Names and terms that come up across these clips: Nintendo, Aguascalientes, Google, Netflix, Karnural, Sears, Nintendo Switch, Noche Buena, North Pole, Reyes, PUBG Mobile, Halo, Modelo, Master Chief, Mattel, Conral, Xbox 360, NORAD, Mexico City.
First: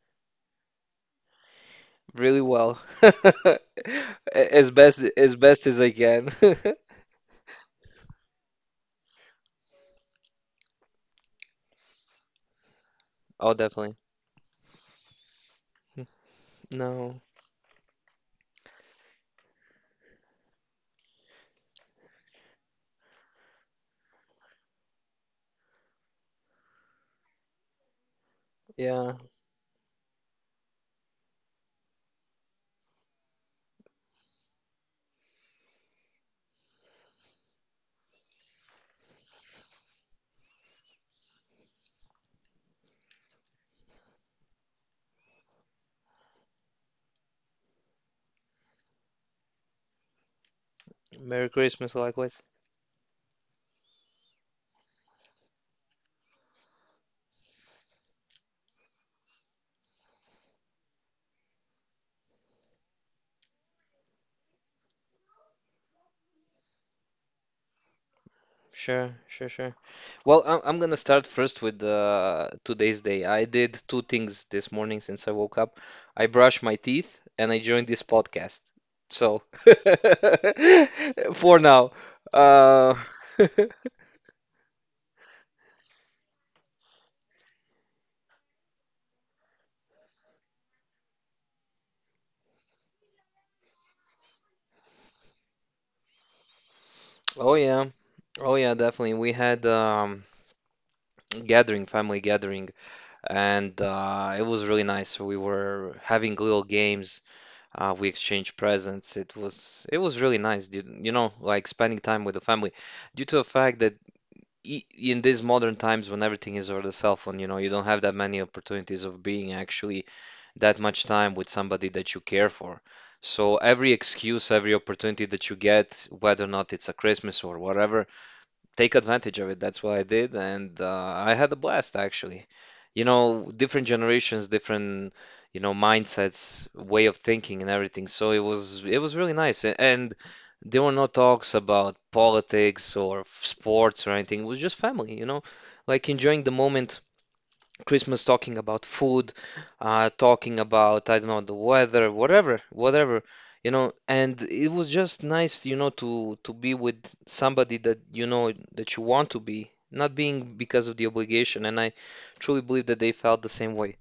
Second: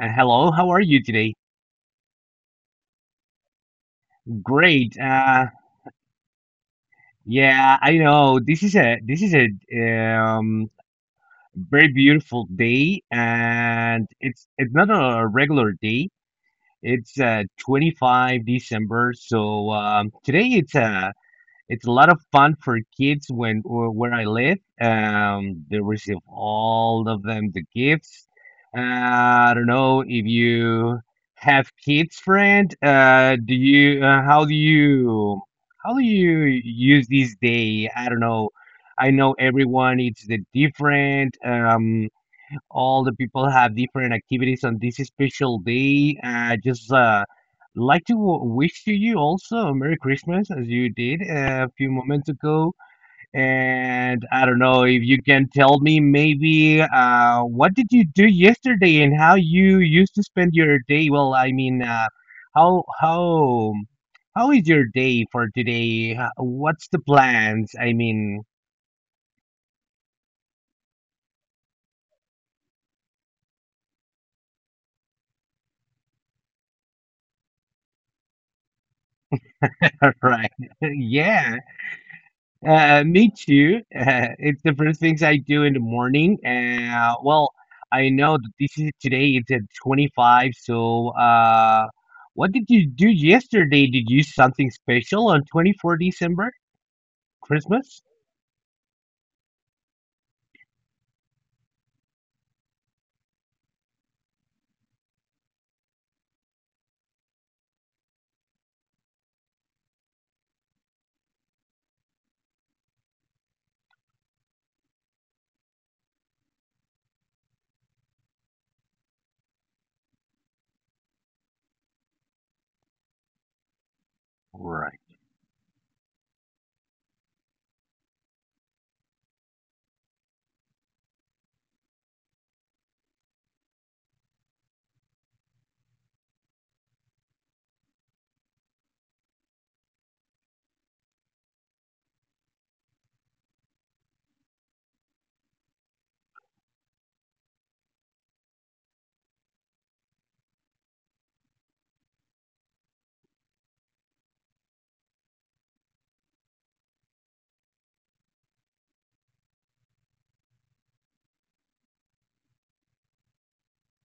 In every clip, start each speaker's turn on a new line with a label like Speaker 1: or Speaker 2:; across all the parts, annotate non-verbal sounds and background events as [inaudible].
Speaker 1: Hello, how are you today?
Speaker 2: really well. [laughs] As
Speaker 1: Great.
Speaker 2: best as best as I can. [laughs]
Speaker 1: Yeah, I know this is a very beautiful day,
Speaker 2: Oh, definitely.
Speaker 1: and it's not a regular day. It's
Speaker 2: No.
Speaker 1: December 25th, so today it's a lot of fun for kids when where I live. They receive all of them the gifts.
Speaker 2: Yeah.
Speaker 1: I don't know if you have kids, friend. Do you? How do you use this day? I don't know. I know everyone. It's the different. All the people have different activities on this special day. I just like to wish to you also a Merry Christmas as you did
Speaker 2: Merry
Speaker 1: a few
Speaker 2: Christmas
Speaker 1: moments
Speaker 2: likewise.
Speaker 1: ago. And I don't know if you can tell me maybe what did you do yesterday and how you used to spend your day? Well, I mean, how how how is your day for today? What's the plans? I mean,
Speaker 2: Sure, sure, sure. Well, I'm gonna start first with today's day. I did two things this morning since I woke up. I brushed my teeth and I joined this podcast. So,
Speaker 1: [laughs] right? [laughs]
Speaker 2: [laughs]
Speaker 1: Yeah.
Speaker 2: for now, uh,
Speaker 1: Me too. [laughs] It's the first things I do in the morning. Well, I know that this is today. It's at 25th. So, what did you do yesterday? Did you something special on December 24th,
Speaker 2: [laughs] oh yeah,
Speaker 1: Christmas?
Speaker 2: oh yeah, definitely. We had gathering, family gathering, and it was really nice. We were having little games, we exchanged presents. It was really nice, dude. You know, like spending time with the family. Due to the fact that e in these modern times when everything is over the cell phone, you know, you don't have that many opportunities of being actually that much time with somebody that you care for. So every excuse, every
Speaker 1: Right.
Speaker 2: opportunity that you get, whether or not it's a Christmas or whatever, take advantage of it. That's what I did, and I had a blast actually. You know, different generations, different, you know, mindsets, way of thinking and everything. So it was really nice. And there were no talks about politics or sports or anything. It was just family, you know, like enjoying the moment Christmas, talking about food, talking about, I don't know, the weather, whatever, whatever, you know, and it was just nice, you know, to be with somebody that you know that you want to be, not being because of the obligation. And I truly believe that they felt the same way.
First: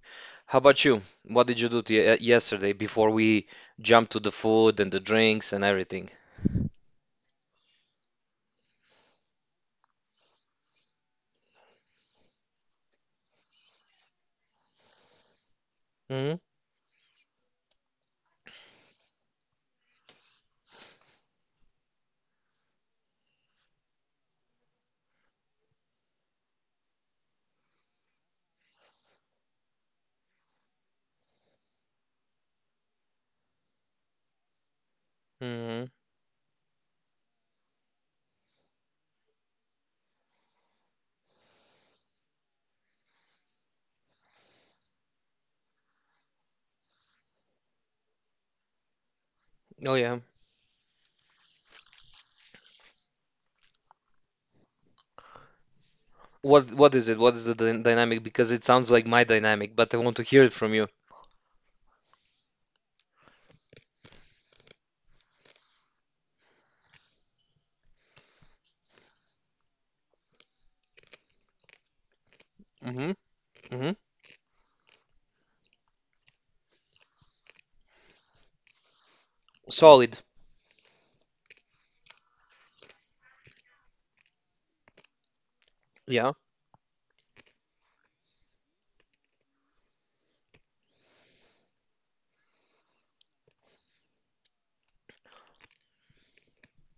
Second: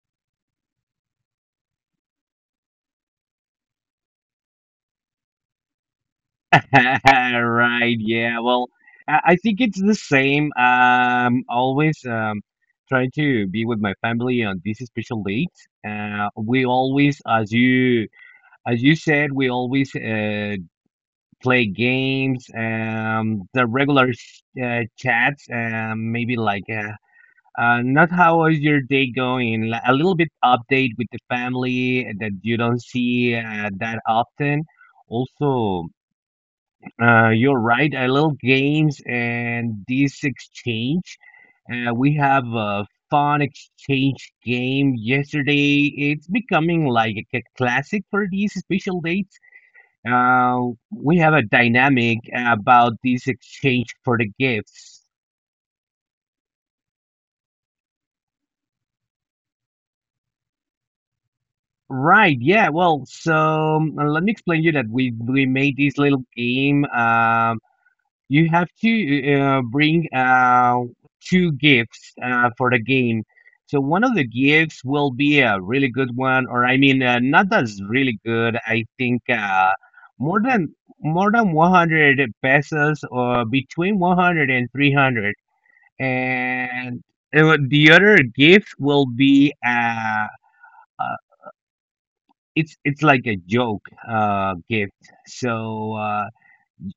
Speaker 2: How about you? What did you do to yesterday before we jump to the food and the drinks and everything?
Speaker 1: [laughs] Right. Yeah. Well, I think it's the same. Always trying to be with my family on this special date.
Speaker 2: Hmm.
Speaker 1: We always, as you said, we always play games, the regular chats, maybe like not how is your day going? A little bit update with the family that you don't see that often.
Speaker 2: Hmm.
Speaker 1: Also, you're right. A little games and this exchange. We have a fun exchange game yesterday. It's becoming like a classic for these special dates.
Speaker 2: Oh yeah.
Speaker 1: uh, we have a dynamic about this exchange for the gifts.
Speaker 2: What is it? What is the dynamic? Because it sounds like my dynamic, but I want to hear it from you.
Speaker 1: Right, yeah, well, so let me explain you that we made this little game. You have to bring two gifts for the
Speaker 2: Mm-hmm.
Speaker 1: game. So one of the gifts will be a really good one, or I mean, not that's really good. I think
Speaker 2: Solid.
Speaker 1: more than more than 100 pesos, or between 100 and 300.
Speaker 2: Yeah.
Speaker 1: And the other gift will be uh it's like a joke gift. So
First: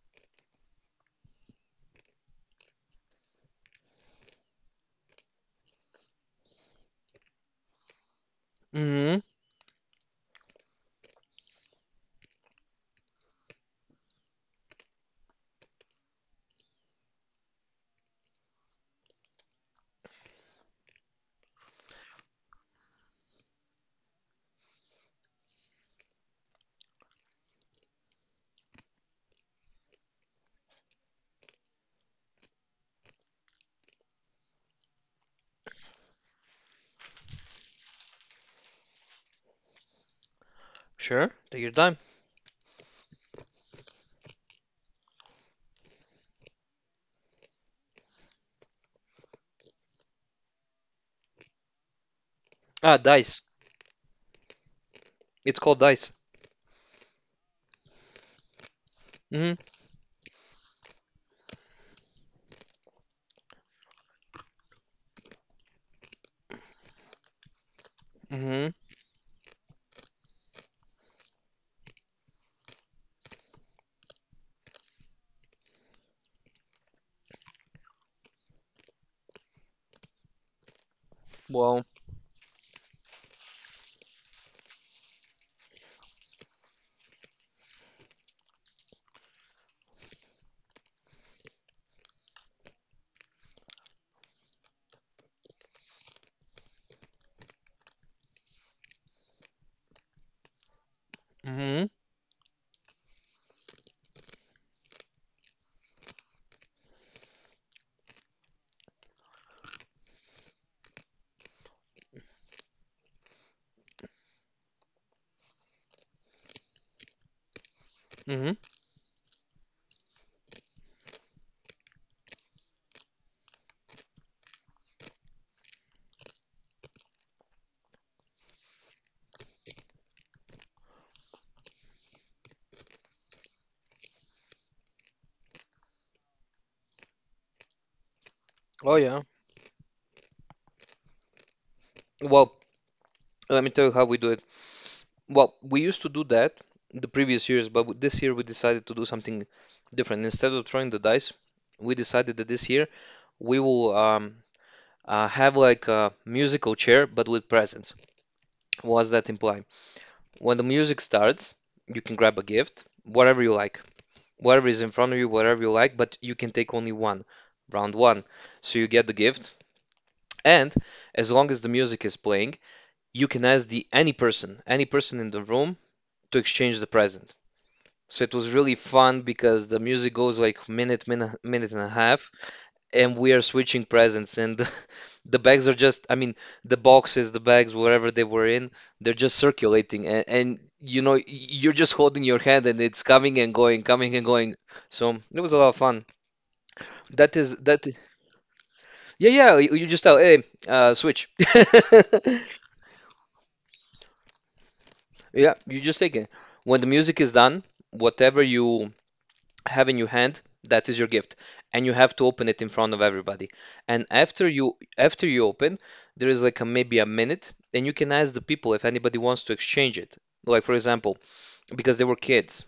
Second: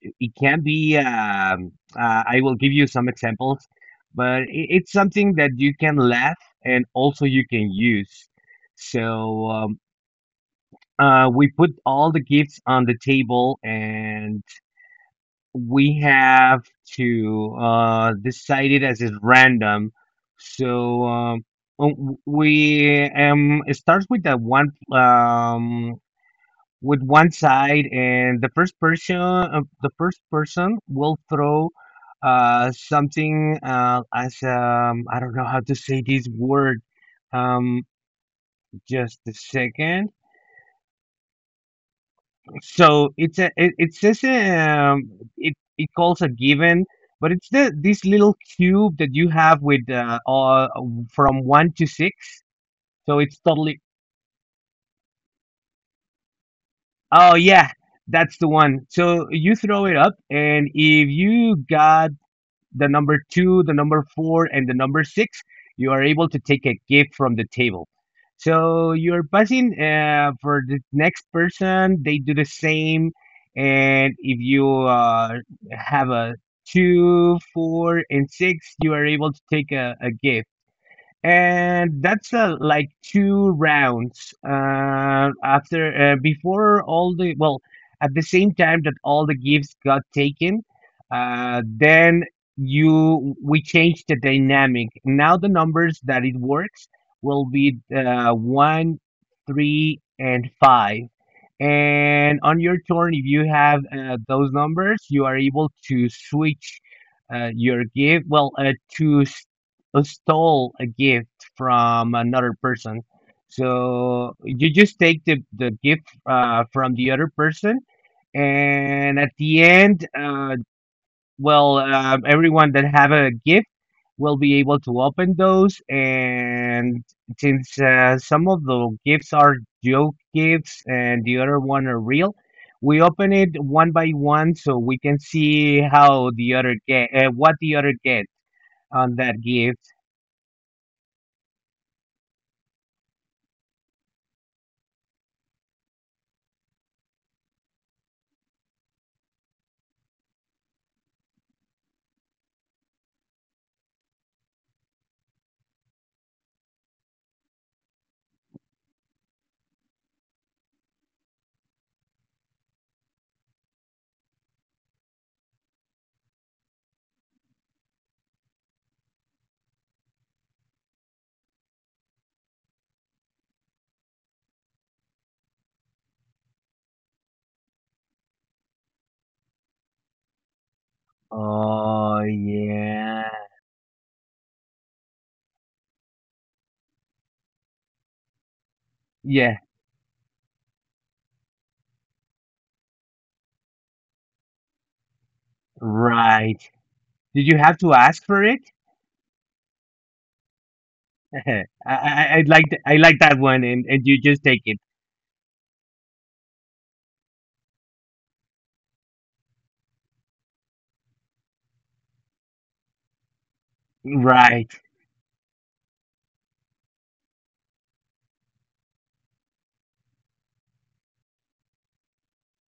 Speaker 1: it can be I will give you some examples, but it's something that you can laugh and also you can use.
Speaker 2: mm hmm
Speaker 1: So we put all the gifts on the table, and we have to decide it as is random. So w- we It starts with the one with one side, and the first person will throw something as I don't know how to say this word. um just a second.
Speaker 2: Sure. Take your time.
Speaker 1: It says it calls a given, but it's the this little cube that you have with from one to six.
Speaker 2: Ah,
Speaker 1: So it's
Speaker 2: dice.
Speaker 1: totally
Speaker 2: It's called dice.
Speaker 1: Oh yeah, that's the one. So you
Speaker 2: mm
Speaker 1: throw it up, and if you got the number two, the number four, and the number six, you are able to take a gift from the table.
Speaker 2: hmm Mm hmm
Speaker 1: So you're buzzing for the next person. They do the same, and if you have a two, four, and six, you are able to take a gift,
Speaker 2: Well.
Speaker 1: and that's like two rounds after before all the, well, at the same time that all the gifts got taken. Then you we changed the dynamic. Now the numbers that it works will be 1, 3 and five.
Speaker 2: mm
Speaker 1: And on your turn, if you have those numbers, you are able to switch your gift, well, stole a gift from another person. So you just take the gift from the other person,
Speaker 2: hmm Mm hmm
Speaker 1: and at the end, everyone that have a gift will be able to open those. And since some of the gifts are joke gifts and the other one are real, we open it one by one so we can see how the other get what the other get
Speaker 2: Oh
Speaker 1: on
Speaker 2: yeah.
Speaker 1: that gift.
Speaker 2: Well, let me tell you how we do it. Well, we used to do that the previous years, but this year we decided to do something different. Instead of throwing the dice, we decided that this year we will have like a musical chair, but with presents. What does that imply? When the music starts, you can grab a gift, whatever you like, whatever is in front of you, whatever you like, but you can take only one, round one. So you get the gift, and as long as the music is playing, you can ask the any person in the room to exchange the present. So it was really fun because the music goes like minute, minute, minute and a
Speaker 1: Oh
Speaker 2: half, and
Speaker 1: yeah,
Speaker 2: we are switching presents, and the [laughs] the bags are just, I mean, the boxes, the bags, whatever they were in, they're just
Speaker 1: yeah,
Speaker 2: circulating, and you know, you're just holding your hand, and it's coming and going, coming and going. So it was a lot of fun.
Speaker 1: right.
Speaker 2: That
Speaker 1: Did you
Speaker 2: is
Speaker 1: have
Speaker 2: that.
Speaker 1: to ask for it?
Speaker 2: Yeah, yeah. You just tell, hey, switch.
Speaker 1: [laughs]
Speaker 2: [laughs]
Speaker 1: I like that one, and you just take it.
Speaker 2: Yeah, you just take it. When the music is done, whatever you have in your hand, that is your gift, and you have to open it in front of everybody. And after
Speaker 1: Right,
Speaker 2: you after you open, there is like a, maybe a minute, and you can ask the people if anybody wants to exchange it. Like for example, because they were kids,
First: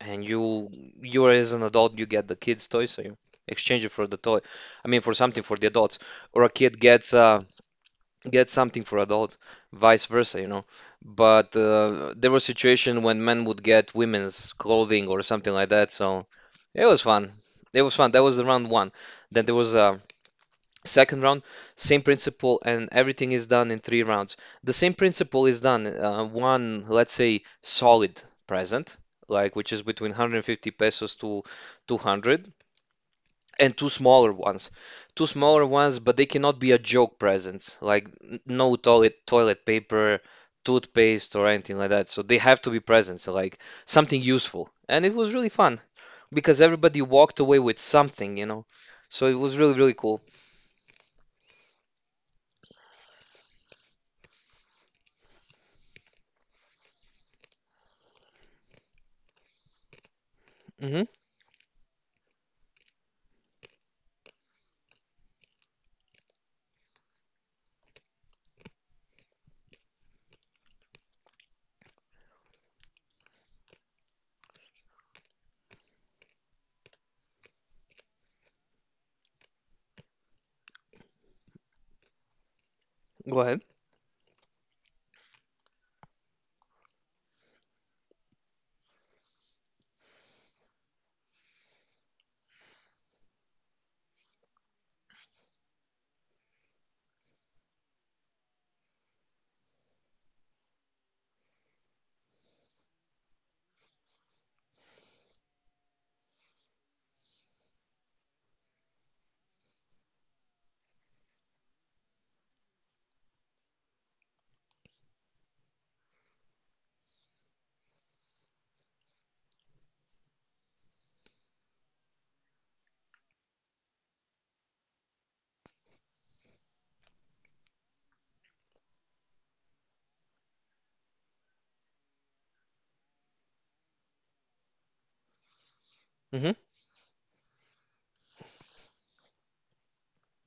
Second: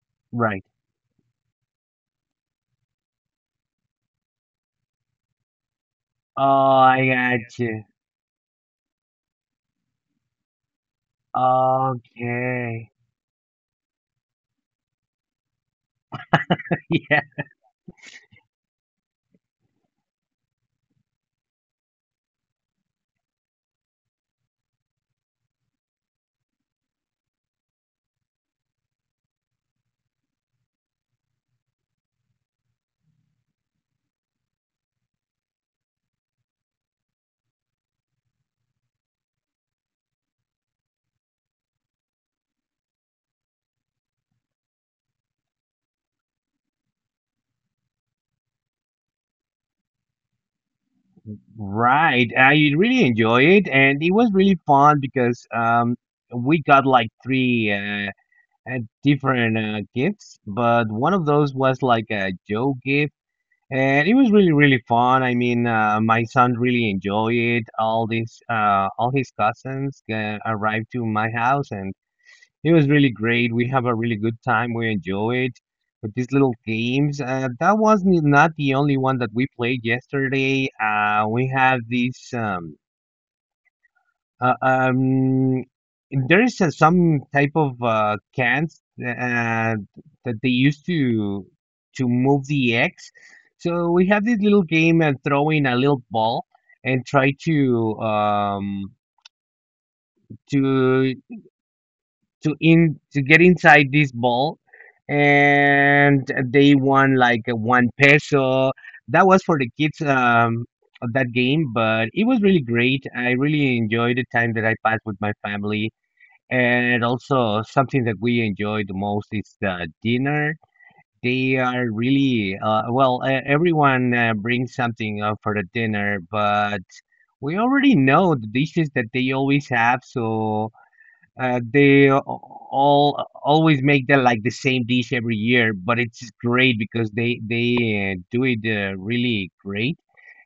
Speaker 2: and
Speaker 1: right.
Speaker 2: you are as an adult, you get the kids' toy, so you exchange it for the toy. I mean, for something for the adults,
Speaker 1: Oh,
Speaker 2: or a kid
Speaker 1: I
Speaker 2: gets.
Speaker 1: got you.
Speaker 2: Get something for a adult, vice versa, you know. But there was
Speaker 1: Okay.
Speaker 2: situation when men would get women's clothing or something like that, so it was
Speaker 1: [laughs] Yeah.
Speaker 2: fun. It was fun. That was the round one. Then there was a second round, same principle, and everything is done in three rounds. The same principle is done. One, let's say, solid present, like which is between 150 pesos to 200 and two smaller ones. Two smaller ones, but they cannot be a joke presents, like no toilet paper, toothpaste, or anything like that. So they have to be presents, like something useful. And it was really fun because everybody walked away with something, you know. So it was really, really cool.
Speaker 1: Right. I really enjoy it, and it was really fun because we got like three different gifts, but
Speaker 2: Hmm.
Speaker 1: one of those was like a Joe gift, and it was really really fun. I mean, my son really enjoyed it. All his cousins arrived to my house, and it was really great. We have a really good time. We enjoy it with these little games. That was not the only one that we played yesterday. We had these.
Speaker 2: Go ahead.
Speaker 1: Uh, um, there is some type of cans that they used to move the eggs. So we have this little game and throwing a little ball and try to to get inside this ball, and they won like a 1 peso that was for the kids of that game. But it was really great. I really enjoyed the time that I passed with my family, and also something that we enjoy the most is the dinner. They are really everyone brings something for the dinner, but we already know the dishes that they always have. So all always make the like the same dish every year, but it's
Speaker 2: Hmm.
Speaker 1: great because they do it really great.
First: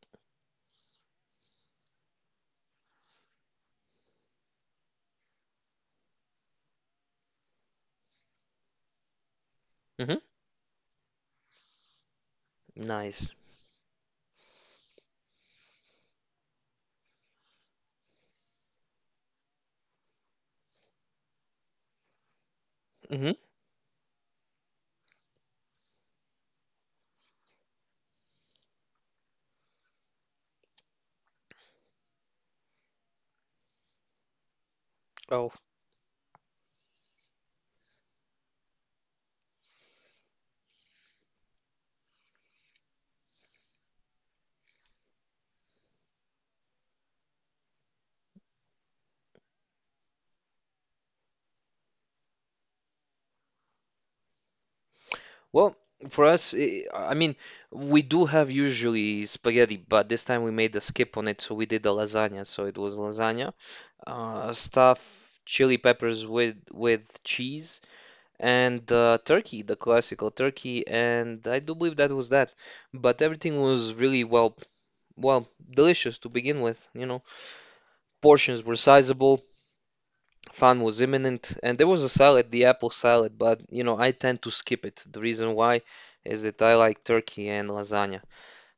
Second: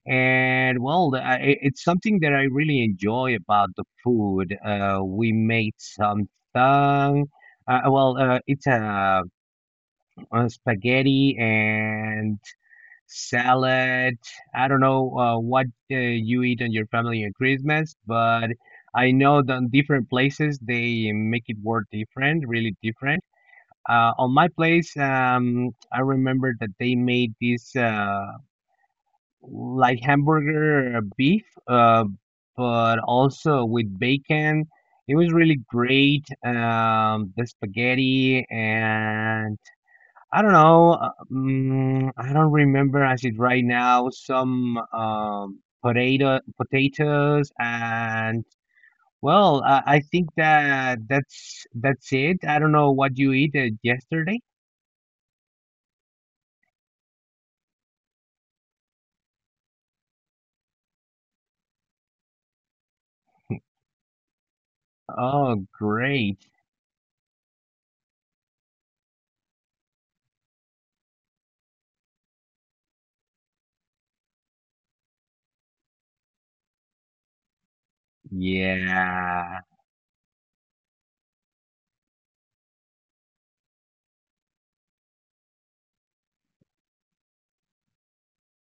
Speaker 1: And well, it's something that I really enjoy about the food. We made some tongue. It's
Speaker 2: Hmm.
Speaker 1: a spaghetti and
Speaker 2: Nice.
Speaker 1: salad. I don't know what you eat on your family on Christmas, but I know that different places they make it work different, really different.
Speaker 2: Hmm.
Speaker 1: On my place, I remember that they made this like hamburger beef, but also with bacon. It was
Speaker 2: Oh.
Speaker 1: really great. The spaghetti and I don't know. I don't remember as it right now. Some potatoes, and well, I think that that's it. I don't know what you ate yesterday.
Speaker 2: Well, for us, I mean, we do have usually spaghetti, but this time we made a skip on it, so we did the lasagna. So it was lasagna, stuff
Speaker 1: Oh,
Speaker 2: chili peppers
Speaker 1: great!
Speaker 2: with cheese and turkey, the classical turkey, and I do believe that was that. But everything was really well, well, delicious to begin with, you know. Portions were sizable,
Speaker 1: Yeah,
Speaker 2: fun was imminent, and there was a salad, the apple salad, but you know, I tend to skip it. The reason why is that I like turkey and lasagna.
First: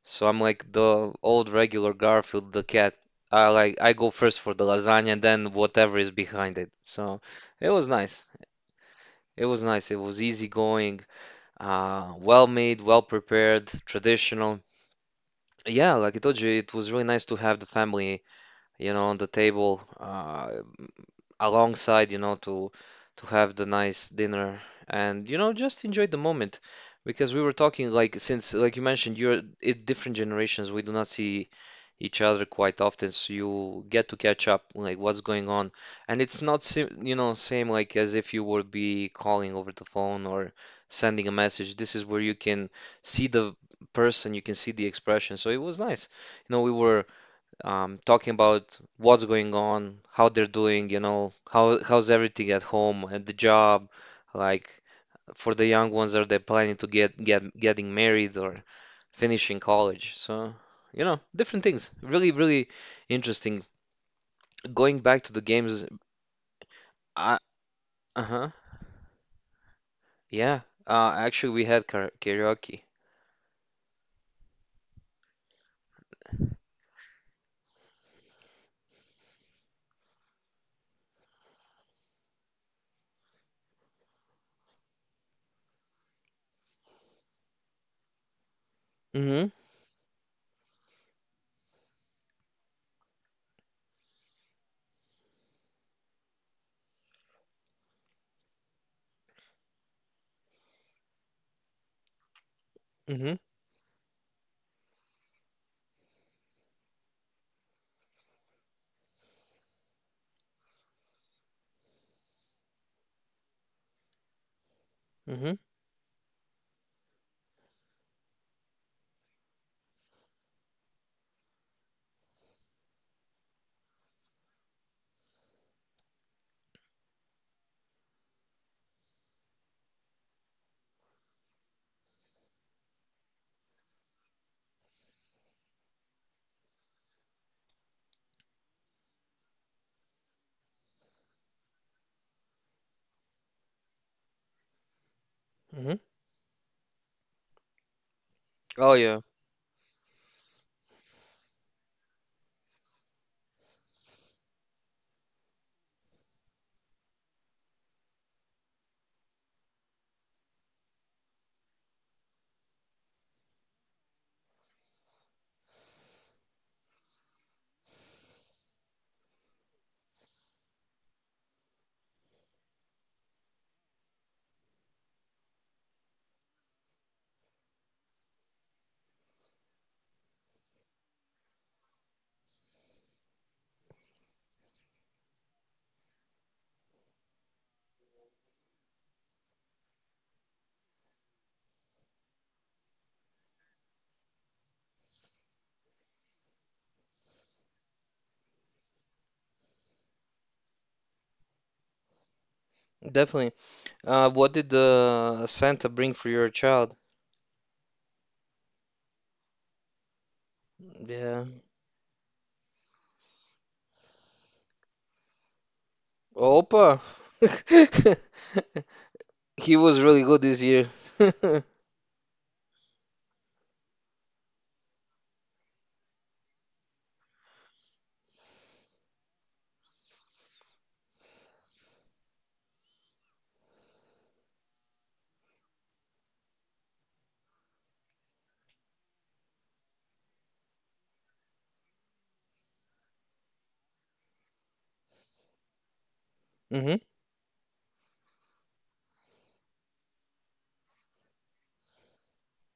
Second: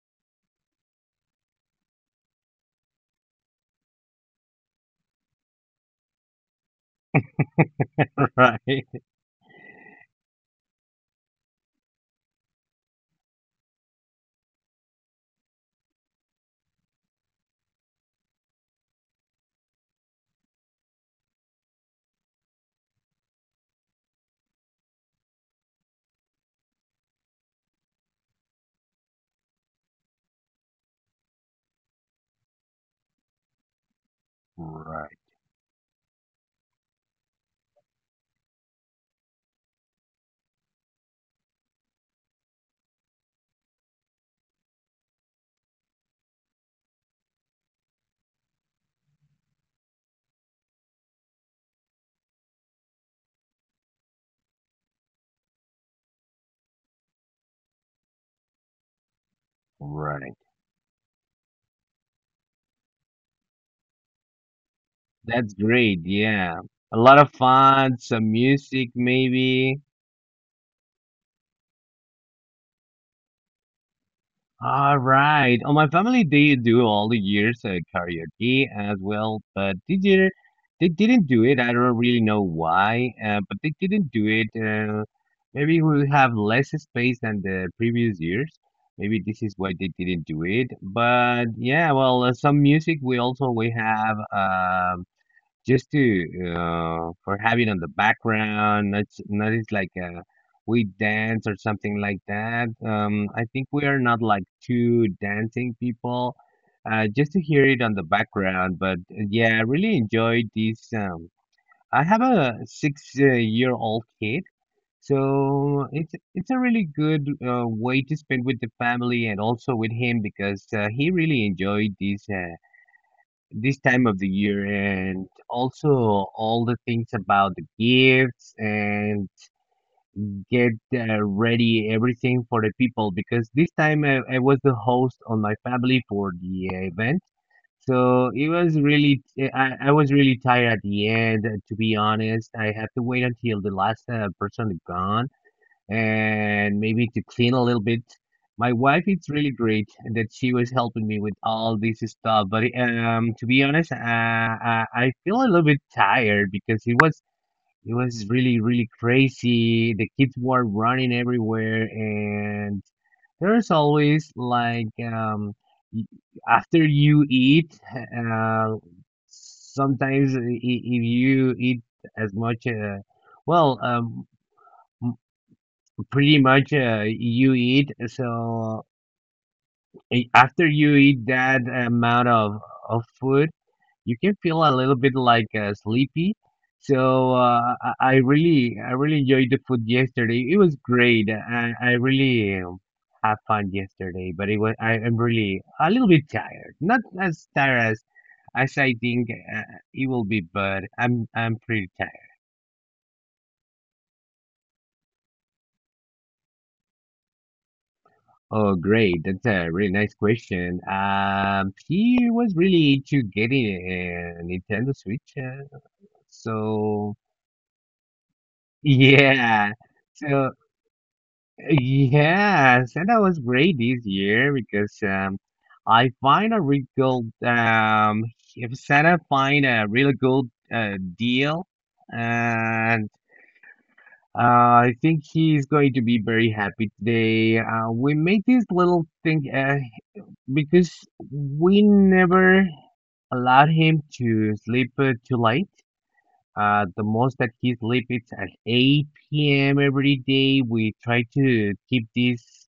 Speaker 2: So I'm like the old regular Garfield, the cat. I go first for the lasagna, then whatever is behind it. So it was nice.
Speaker 1: [laughs] right,
Speaker 2: It was nice. It was easygoing, well made, well prepared, traditional. Yeah, like I told you, it was really nice to have the family, you know, on the table. Alongside, you know, to have the nice dinner, and you know, just enjoy the moment, because we were talking like since like you mentioned you're in different generations, we do not see each other quite often, so you get to catch up like
Speaker 1: right,
Speaker 2: what's going on. And it's not sim you know, same like as if you would be calling over the phone or sending a message. This is where you can see the person, you can see the expression, so it was nice. You know, we were talking about what's going on, how they're doing, you know, how how's everything at home, at the job, like for the young ones, are they planning to getting married or finishing college?
Speaker 1: right.
Speaker 2: So, you know, different things. Really, really interesting. Going back to the
Speaker 1: That's
Speaker 2: games,
Speaker 1: great. Yeah, a lot of
Speaker 2: I,
Speaker 1: fun, some
Speaker 2: uh-huh,
Speaker 1: music maybe.
Speaker 2: yeah. Actually, we had karaoke.
Speaker 1: All right. On my family, they do all the years karaoke as well, but this year they didn't do it. I don't really know why, but they didn't do it. Maybe we have less space than the previous years. Maybe this
Speaker 2: Mm-hmm,
Speaker 1: is why they didn't do it. But yeah, well, some music we also we have. Just to for having on the background. Not not It's like we dance or something like that.
Speaker 2: mm-hmm,
Speaker 1: I think we are not like two dancing people, just to hear it on the background. But yeah, I really enjoyed this. I have a six year old kid,
Speaker 2: mm-hmm,
Speaker 1: so it's a really good way to spend with the family and also with him because he really enjoyed this time of the year, and also all the things about the gifts, and get ready everything for the people because this time I was the host on my family for the event. So it was really I was really tired at the end. To be honest, I have to wait until the last person is gone
Speaker 2: mm-hmm.
Speaker 1: and maybe to clean a little bit. My
Speaker 2: Oh
Speaker 1: wife is
Speaker 2: yeah,
Speaker 1: really great that she was helping me with all this stuff. But to be honest, I feel a little bit tired because it was really really crazy. The kids were running everywhere, and there's always like y- after you eat, sometimes if you eat as much, well, um pretty much you eat. So after you eat that amount of food, you can feel a little bit like sleepy. So I really enjoyed the food yesterday. It was great. I really had fun yesterday, but it was I'm really a little bit tired. Not as tired as I think it will be, but I'm pretty tired.
Speaker 2: definitely. What did the Santa bring for your child?
Speaker 1: Oh, great. That's a really nice question.
Speaker 2: Yeah.
Speaker 1: She was really into getting a Nintendo Switch.
Speaker 2: Opa!
Speaker 1: So,
Speaker 2: [laughs]
Speaker 1: [laughs] yeah.
Speaker 2: He was really good
Speaker 1: So,
Speaker 2: this year. [laughs]
Speaker 1: yeah. So that was great this year because I find a really good, if Santa find a really good deal and uh, I think he's going to be very happy today. We made this little thing. Because we never allowed him to sleep too late.
Speaker 2: Hmm.
Speaker 1: The most that he sleep is at 8 p.m. every day. We try to keep this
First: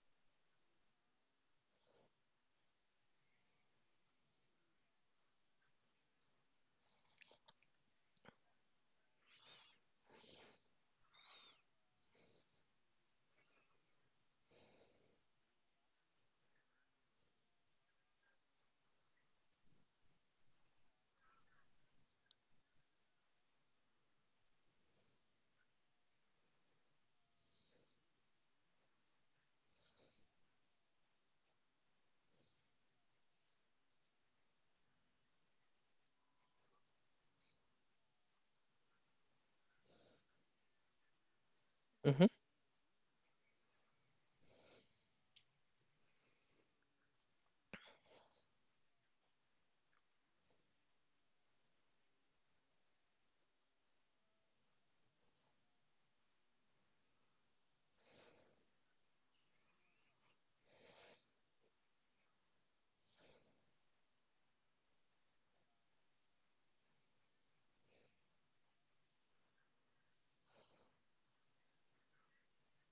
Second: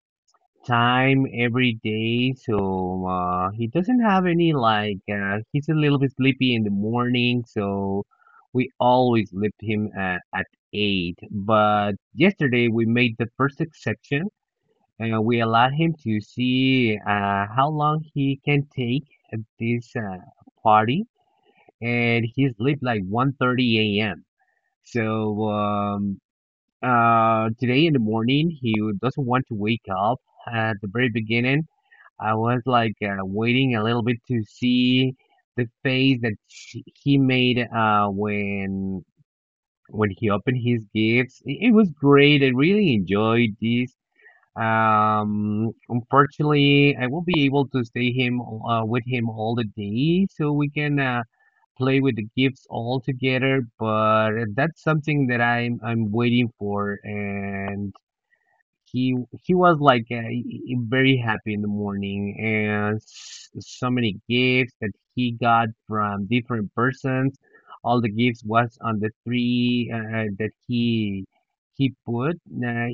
Speaker 1: time every day so he doesn't have any like he's a little bit sleepy in the morning, so we always sleep him at 8, but yesterday we made the first exception. We allowed him to see how long he can take at this party, and he slept like 1:30 a.m. So today in the morning, he doesn't want to wake up. At the very beginning, I was like waiting a little bit to see the face that he made when he opened his gifts. It was
Speaker 2: Hmm.
Speaker 1: great. I really enjoyed this. Unfortunately, I won't be able to stay him with him all the day, so we can play with the gifts all together. But that's something that I'm waiting for, and he he was like very happy in the morning, and so many gifts that he got from different persons. All the gifts was on the tree that he put. Uh,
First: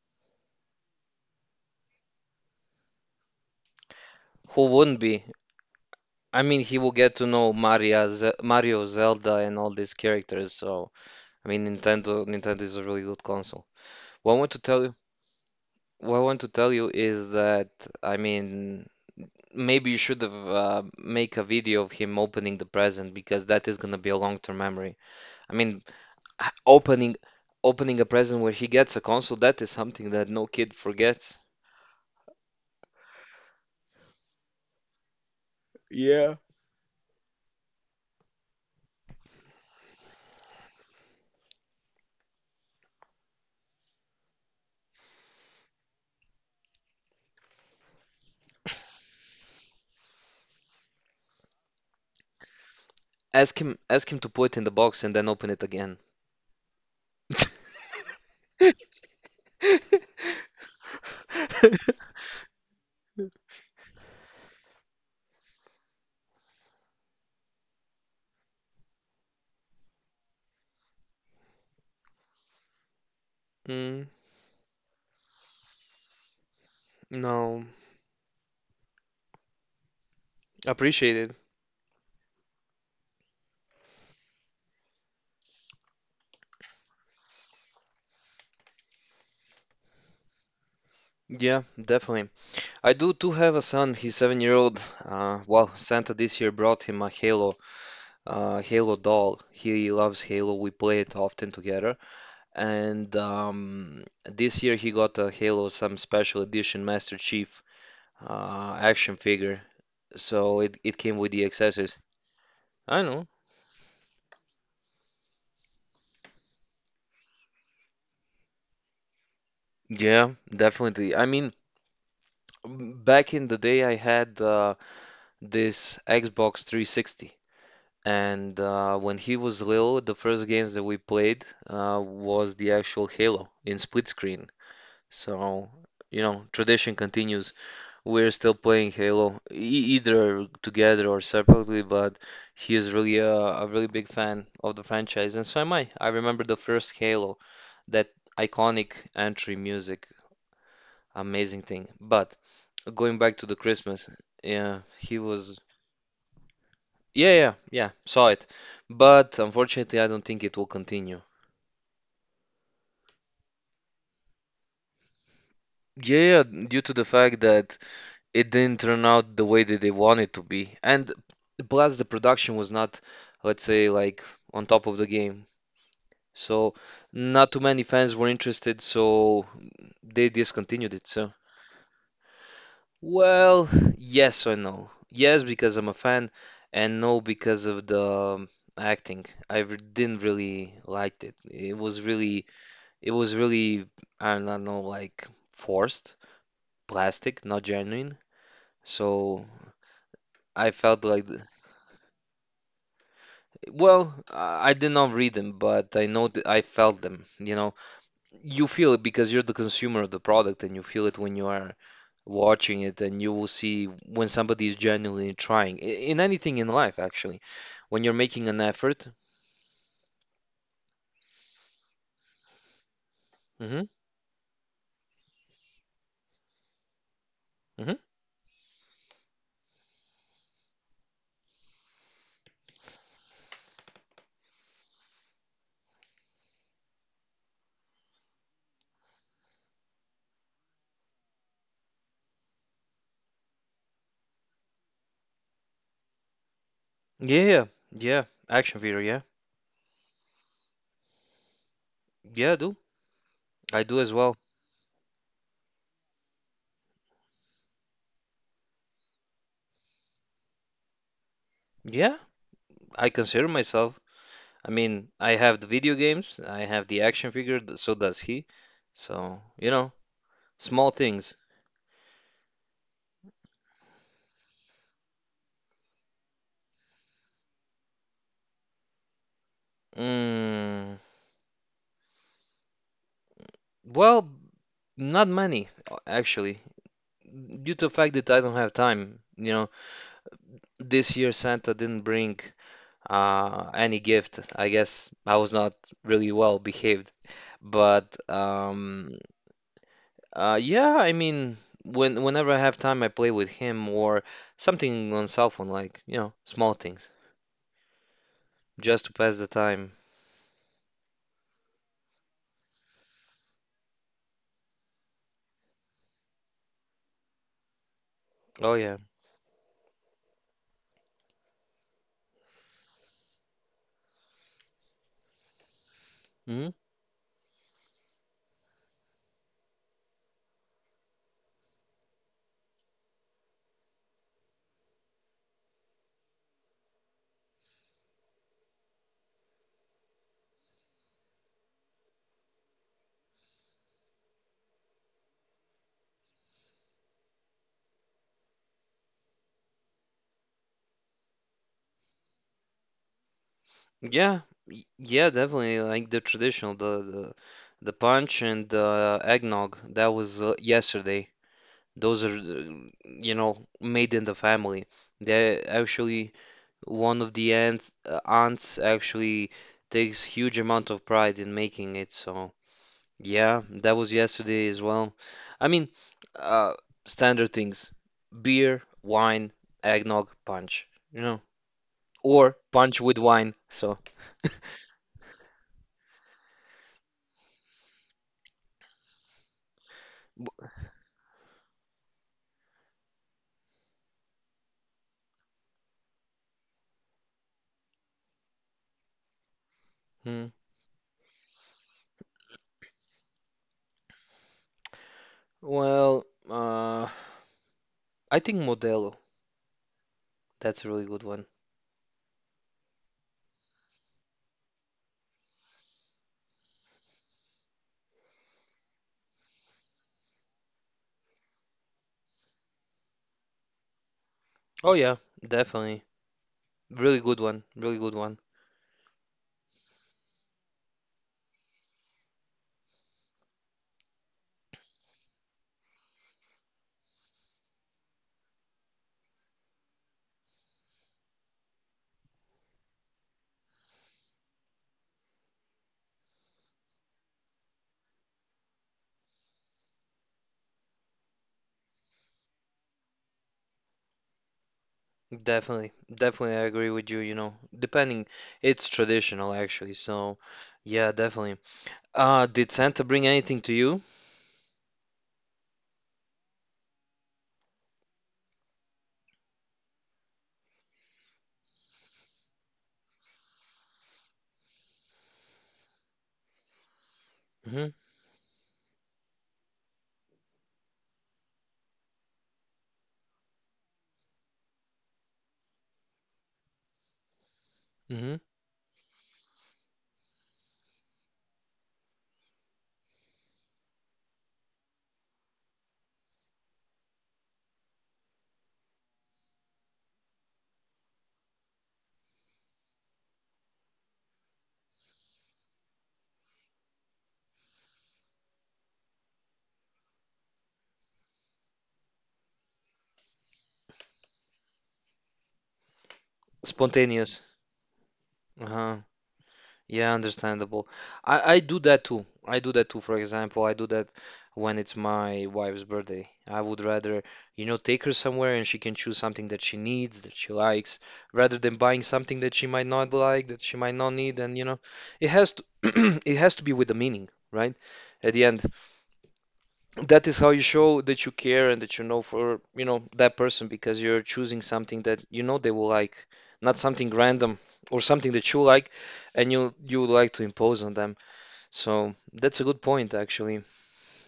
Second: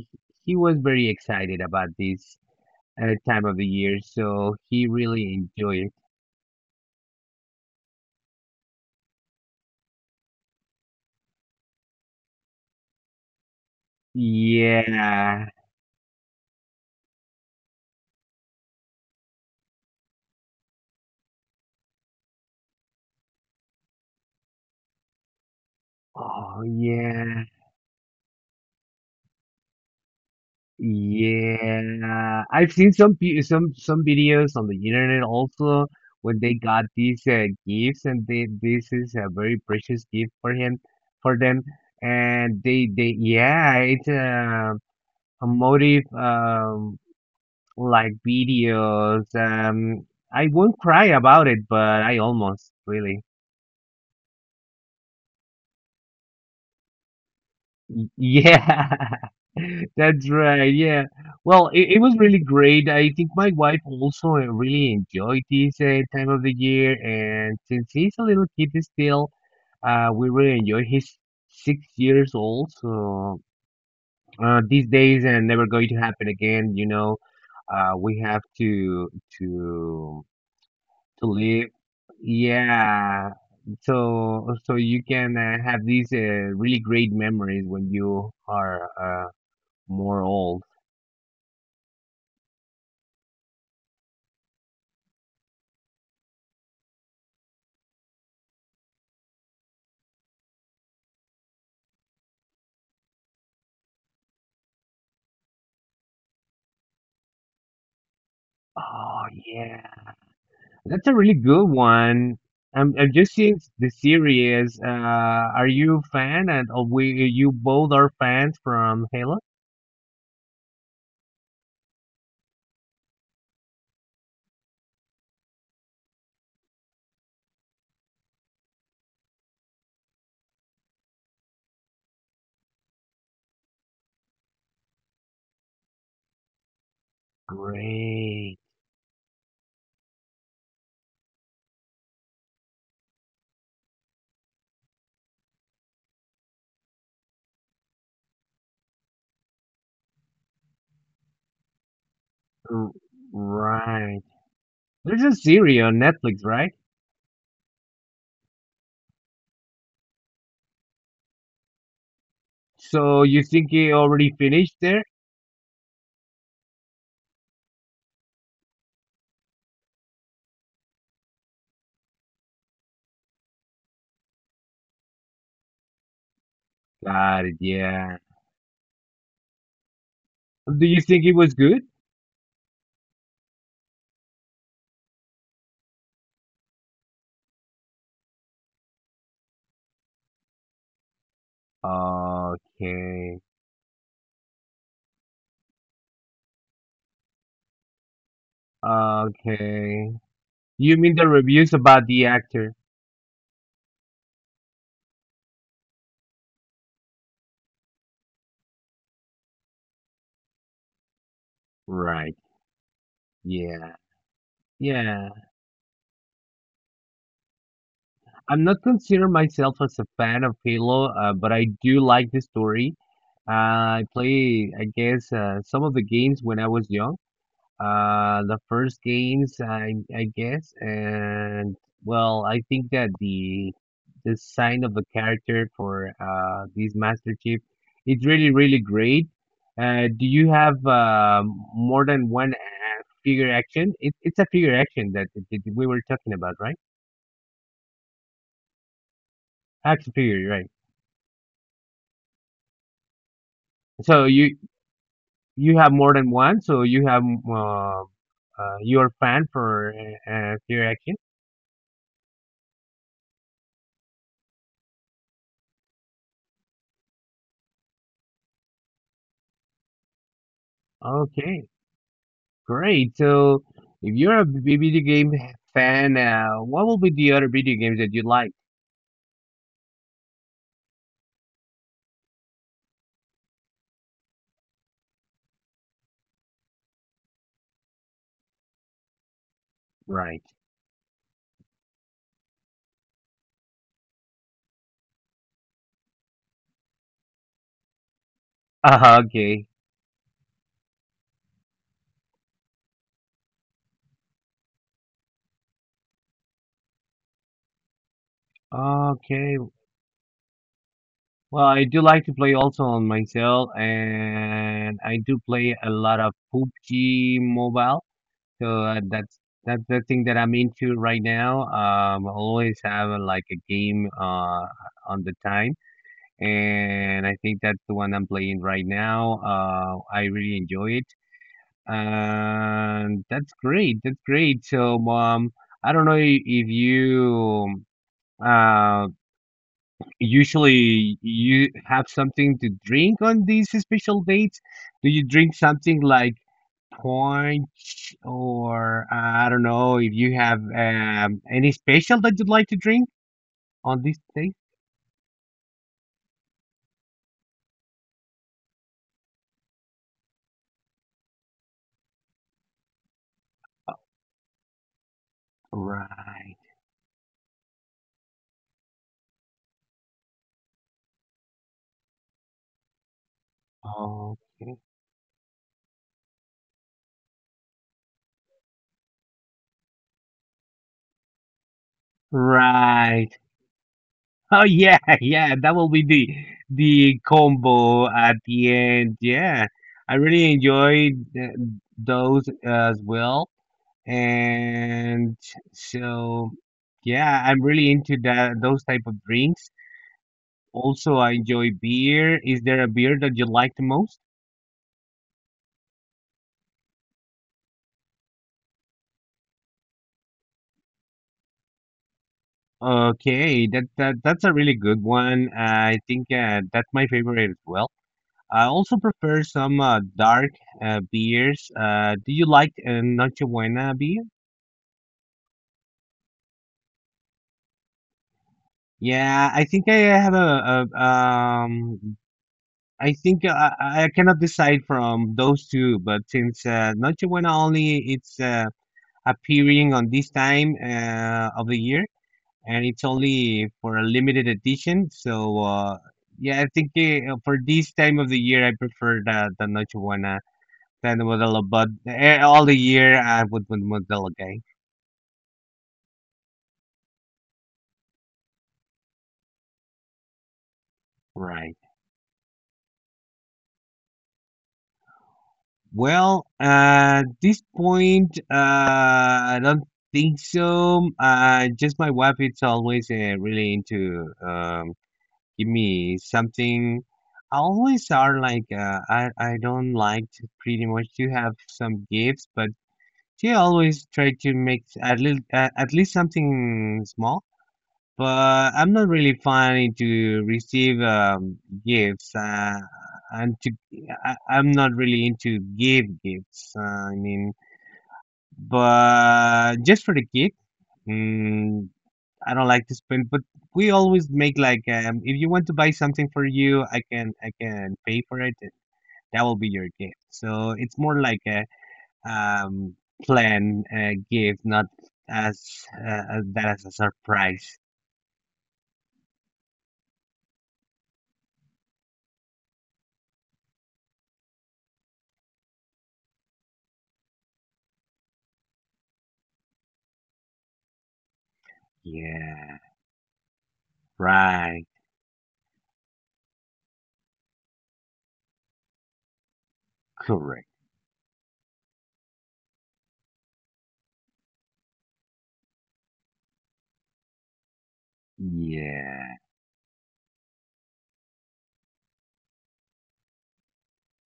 Speaker 1: he was very excited about this time of the year, so
Speaker 2: Who
Speaker 1: he
Speaker 2: wouldn't be?
Speaker 1: really enjoyed it.
Speaker 2: I mean, he will get to know Maria, Ze Mario, Zelda, and all these characters. So, I mean, Nintendo is a really good console. What I want to tell you,
Speaker 1: Yeah.
Speaker 2: what I want to tell you is that, I mean, maybe you should have make a video of him opening the present, because that is gonna be a long-term memory. I mean,
Speaker 1: Oh
Speaker 2: opening
Speaker 1: yeah.
Speaker 2: opening a present where he gets a console, that is something that no kid forgets.
Speaker 1: Yeah. I've seen some pe- some videos on the internet also
Speaker 2: Yeah.
Speaker 1: when they got these gifts, and they, this is a very precious gift for him, for them, and they yeah, it's a motive, like videos. I won't cry about it, but I almost really.
Speaker 2: Ask him to put it in the box and then open it again.
Speaker 1: Y- Yeah, [laughs] that's right. Yeah. Well, it was really great. I think my wife also really enjoyed this time of the year. And since he's a little kid still, we really enjoy. He's 6 years old. So
Speaker 2: Mm,
Speaker 1: these days are never going to happen again. You know,
Speaker 2: no,
Speaker 1: we have to to
Speaker 2: appreciated.
Speaker 1: live. Yeah. So so you can have these really great memories when you are more old.
Speaker 2: Yeah, definitely. I do too have a son. He's 7 year old. Well, Santa this year brought him a Halo, Halo doll. He loves Halo. We play it often together. And this year he got a Halo, some special edition Master Chief action
Speaker 1: Oh
Speaker 2: figure.
Speaker 1: yeah,
Speaker 2: So it
Speaker 1: that's a
Speaker 2: came with
Speaker 1: really
Speaker 2: the
Speaker 1: good
Speaker 2: accessories.
Speaker 1: one. I'm
Speaker 2: I
Speaker 1: I'm
Speaker 2: know.
Speaker 1: just seeing the series. Are you a fan? And we you both are fans from Halo?
Speaker 2: Yeah, definitely. I mean, back in the day, I had this Xbox 360. And when he was little, the first games that we played was the actual Halo in split screen. So, you know, tradition continues. We're still
Speaker 1: Great.
Speaker 2: playing Halo, e either together or separately, but he is really a really big fan of the franchise, and so am I. I remember the first Halo, that iconic entry music, amazing thing. But
Speaker 1: R-
Speaker 2: going back to the Christmas,
Speaker 1: Right.
Speaker 2: yeah, he
Speaker 1: There's a
Speaker 2: was.
Speaker 1: series on Netflix, right?
Speaker 2: Yeah, yeah, yeah, saw it. But unfortunately, I don't think it will continue.
Speaker 1: So you think it already finished there?
Speaker 2: Yeah, yeah, due to the fact that it didn't turn out the way that they wanted to be. And plus, the production was not, let's say, like on top of the game. So,
Speaker 1: Got
Speaker 2: not
Speaker 1: it.
Speaker 2: too many fans
Speaker 1: Yeah.
Speaker 2: were interested, so they
Speaker 1: Do
Speaker 2: discontinued
Speaker 1: you
Speaker 2: it.
Speaker 1: think it
Speaker 2: So,
Speaker 1: was good?
Speaker 2: well, yes or no. Yes, because I'm a fan, and no, because of the acting. Didn't really liked it. It was
Speaker 1: Okay.
Speaker 2: really, I don't know, like forced, plastic, not genuine. So
Speaker 1: Okay.
Speaker 2: I
Speaker 1: You
Speaker 2: felt
Speaker 1: mean
Speaker 2: like,
Speaker 1: the reviews about the actor?
Speaker 2: well, I did not read them, but I know that I felt them. You know, you feel it because you're the consumer of the product, and you feel it when you are
Speaker 1: Right.
Speaker 2: watching it, and you will see
Speaker 1: Yeah.
Speaker 2: when somebody is
Speaker 1: Yeah.
Speaker 2: genuinely trying in anything in life, actually, when you're making an
Speaker 1: I'm not
Speaker 2: effort.
Speaker 1: consider myself as a fan of Halo, but I do like the story.
Speaker 2: Hmm.
Speaker 1: I play, I guess, some of the games when I was young.
Speaker 2: Hmm.
Speaker 1: The first games, I guess, and well, I think that the design of the character for this Master Chief, it's really, really great. Do you have more than one figure action? It's a figure action that, that we were talking about, right?
Speaker 2: Yeah, yeah, yeah. Action figure, yeah,
Speaker 1: Action figure, right?
Speaker 2: yeah, I do as
Speaker 1: So
Speaker 2: well.
Speaker 1: you have more than one, so you have uh, your fan for Fear Action.
Speaker 2: Yeah, I consider myself. I mean, I have the video games, I have the action figure, so does he. So, you know, small things.
Speaker 1: Okay, great. So if you're a video game fan, what will be the other video games that you like?
Speaker 2: Mm, well, not many, actually, due to the fact that I don't have time. You know,
Speaker 1: Right.
Speaker 2: this year Santa didn't bring any gift. I guess I was not really well behaved. But
Speaker 1: Okay.
Speaker 2: Yeah, I mean, whenever I have time, I play with him or something on cell phone, like, you know, small things, just to pass the
Speaker 1: Okay.
Speaker 2: time.
Speaker 1: Well, I do like to play also on my cell, and I do play a lot of PUBG Mobile. So
Speaker 2: Oh yeah.
Speaker 1: that's the thing that I'm into right now. I always have like a game on the time,
Speaker 2: Hmm.
Speaker 1: and I think that's the one I'm playing right now. I really enjoy it, and that's great. That's great. So, I don't know if you uh usually you have something to drink on these special dates. Do you drink something like punch or I don't know if you have any special that you'd like to drink on this day?
Speaker 2: Yeah, definitely. Like the traditional, the punch and the eggnog. That was yesterday. Those are, you know, made in the family. They actually,
Speaker 1: Right.
Speaker 2: one of the aunts, aunts actually takes huge amount of pride in making it. So yeah, that was yesterday
Speaker 1: Okay.
Speaker 2: as well. I mean, uh, standard things: beer, wine, eggnog, punch. You know, or punch with
Speaker 1: Right.
Speaker 2: wine. So. [laughs]
Speaker 1: Oh yeah, [laughs] yeah, that will be the combo at the end. Yeah, I really enjoyed th those as well, and so yeah, I'm really into that those type of drinks.
Speaker 2: Hmm.
Speaker 1: Also, I enjoy beer. Is there a beer that you like the most?
Speaker 2: Well, I think Modelo. That's a really good one.
Speaker 1: Okay, that that that's a really good one. I think that's my favorite as well. I also prefer some dark beers. Do you like Noche Buena beer?
Speaker 2: Oh yeah, definitely. Really good one. Really good one.
Speaker 1: Yeah, I think I have a, a. I think I cannot decide from those two, but since Noche Buena only it's appearing on this time of the year, and it's only for a limited edition. So yeah, I think for this time of the year, I prefer the Noche Buena. Then the Modelo Bud. Eh, all the year I would with Modelo Gang.
Speaker 2: Definitely. Definitely, I agree with you, you know. Depending, it's traditional actually. So, yeah, definitely.
Speaker 1: Right.
Speaker 2: Did Santa bring anything to you?
Speaker 1: Well, at this point, I don't think so. Just my wife is always really into give me something. I
Speaker 2: Mm-hmm.
Speaker 1: always are like I don't like to pretty much to have some gifts, but she always try to make at least something small,
Speaker 2: Mm-hmm.
Speaker 1: but I'm not really fine to receive gifts. And to I, I'm not really into give gifts. I mean, but just for the kid, mm, I don't like to spend. But we always make like if you want to buy something for you, I can pay for it. And that will be your gift. So it's more like a um, plan gift, not as as that as a
Speaker 2: Spontaneous.
Speaker 1: surprise.
Speaker 2: Uh huh. Yeah, understandable. I do that too. I do that too. For example, I do that when it's my wife's birthday. I would rather, you know, take her somewhere and she can choose something that she needs, that she likes, rather than buying something that she
Speaker 1: Yeah,
Speaker 2: might not like, that she might not need. And, you know,
Speaker 1: right.
Speaker 2: it has to, [clears throat] it has to be with a meaning, right? At the end that is how you
Speaker 1: Correct.
Speaker 2: show that you care and that you know for you know that person because you're choosing something that you know they will like, not something random or something that you like
Speaker 1: Yeah.
Speaker 2: and you would like to impose on them. So that's a good point actually.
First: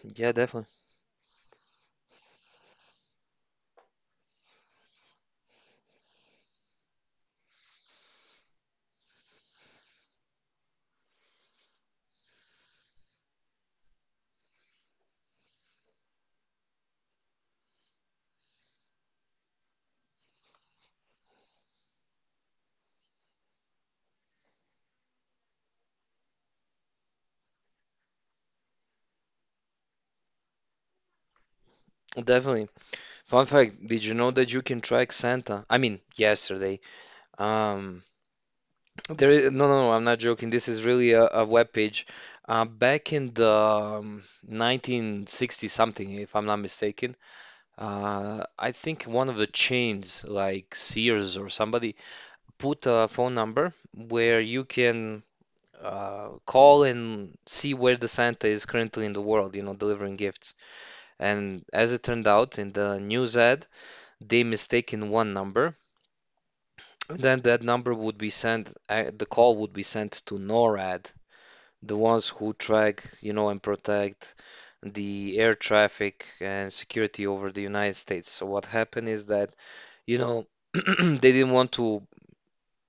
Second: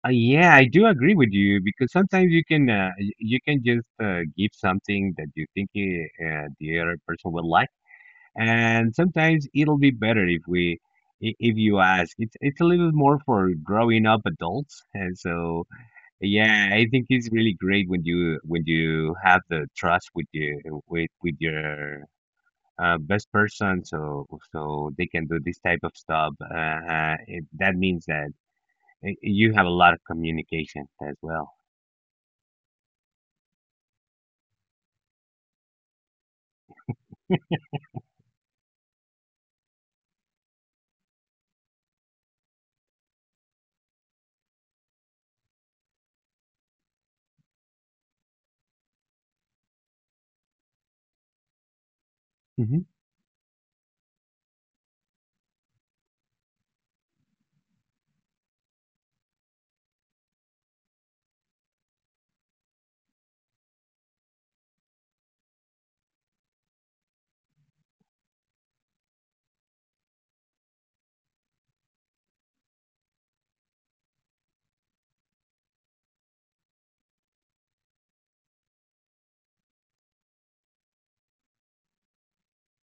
Speaker 2: Yeah,
Speaker 1: Yeah, I
Speaker 2: definitely,
Speaker 1: do agree with you because sometimes you can you can just give something that you think the other person will like, and sometimes it'll be better if we if you ask. It's a little more for growing up adults, and so yeah, I think it's really great when you have the trust with you with your best person, so so they can do this type of stuff. It, that means that Y- You have a lot of communication as well.
Speaker 2: definitely. Fun fact, did you know that you can track Santa? I mean yesterday, um, there is, no, I'm not joking, this is really a web page back in the 1960 something if I'm not mistaken. I think one of the chains, like Sears or somebody, put
Speaker 1: Hmm.
Speaker 2: a phone number where you can call and see where the Santa is currently in the world, you know, delivering gifts. And as it turned out, in the news ad, they mistaken one number. Then that number would be sent, the call would be sent to NORAD, the ones who track, you know, and protect the air traffic and security over the United States. So what happened is that, you know, [clears throat] they didn't want to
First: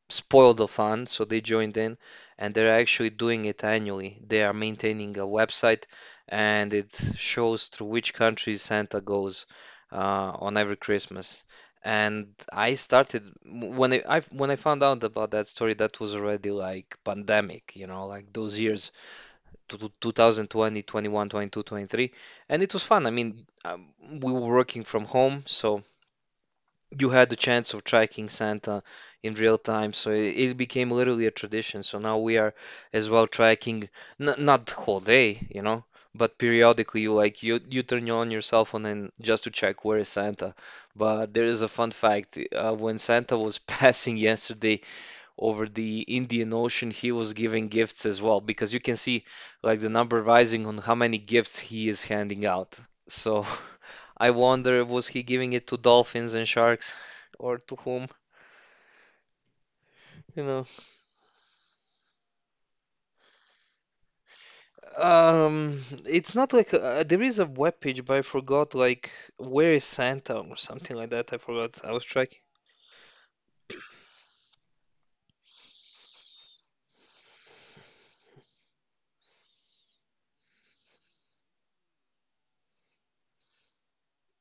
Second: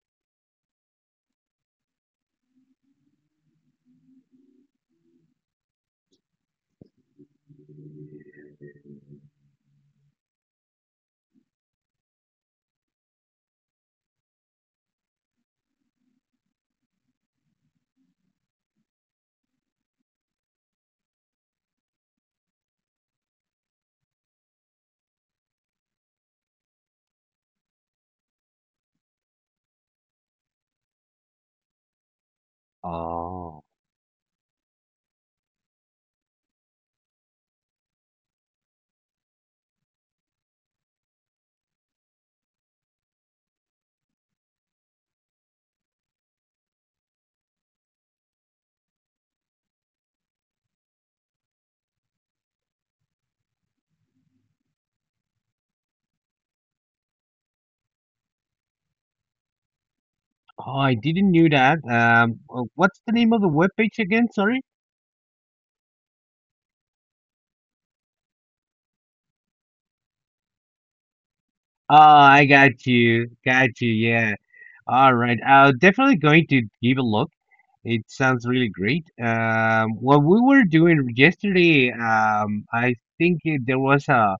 Speaker 2: spoil the fun, so they joined in, and they're actually doing it annually. They are maintaining a website, and it shows through which country Santa goes uh, on every Christmas. And I started when I found out about that story, that was already like pandemic, you know, like those years, to 2020, 21, 22, 23, and it was fun. I mean, we were working from home, so you had the chance of tracking Santa in real time, so it became literally a tradition. So now we are as well
Speaker 1: Oh,
Speaker 2: tracking, n not the whole day, you know, but periodically you like you turn on your cell phone and just to check where is Santa. But there is a fun fact, when Santa was [laughs] passing yesterday over the Indian Ocean, he was giving gifts as well because you can see like the number rising on how many gifts he is handing out. So [laughs] I wonder was he giving it to dolphins and sharks [laughs] or to whom, you know.
Speaker 1: oh, I didn't knew that. What's the name of the webpage again? Sorry.
Speaker 2: Um, it's not like there is a webpage, but I forgot like where is Santa or something like that. I forgot. I
Speaker 1: Oh,
Speaker 2: was tracking.
Speaker 1: I got you, got you. Yeah. All right. I'm definitely going to give a look. It sounds really great. What we were doing yesterday, I think it, there was a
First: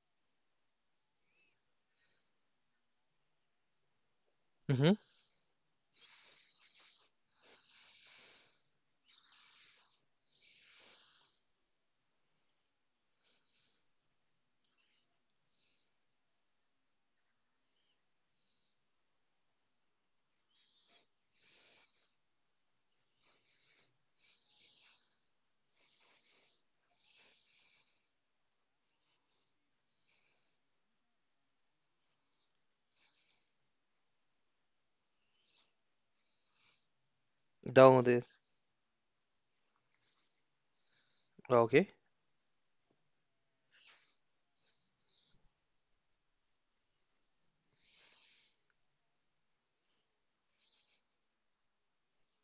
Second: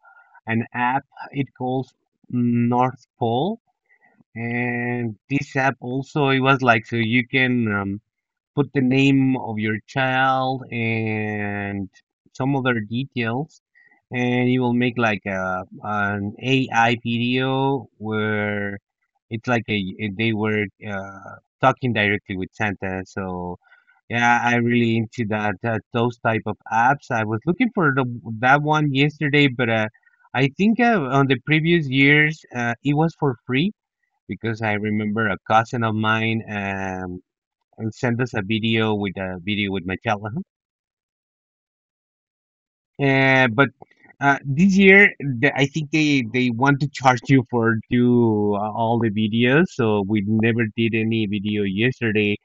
Speaker 1: an app. It calls North Pole,
Speaker 2: Mm-hmm.
Speaker 1: and this app also it was like so you can put the name of your child and some other details, and it will make like a an AI video where it's like a they were talking directly with Santa. So yeah, I really into that, that those type of apps. I was looking for the that one yesterday, but I think on the previous years it was for free because I remember a cousin of mine. And
Speaker 2: Download
Speaker 1: send
Speaker 2: it.
Speaker 1: us a video with Mattel. Uh-huh.
Speaker 2: Oh, okay.
Speaker 1: But this year, the, I think they want to charge you for do all the videos. So we never did any video yesterday,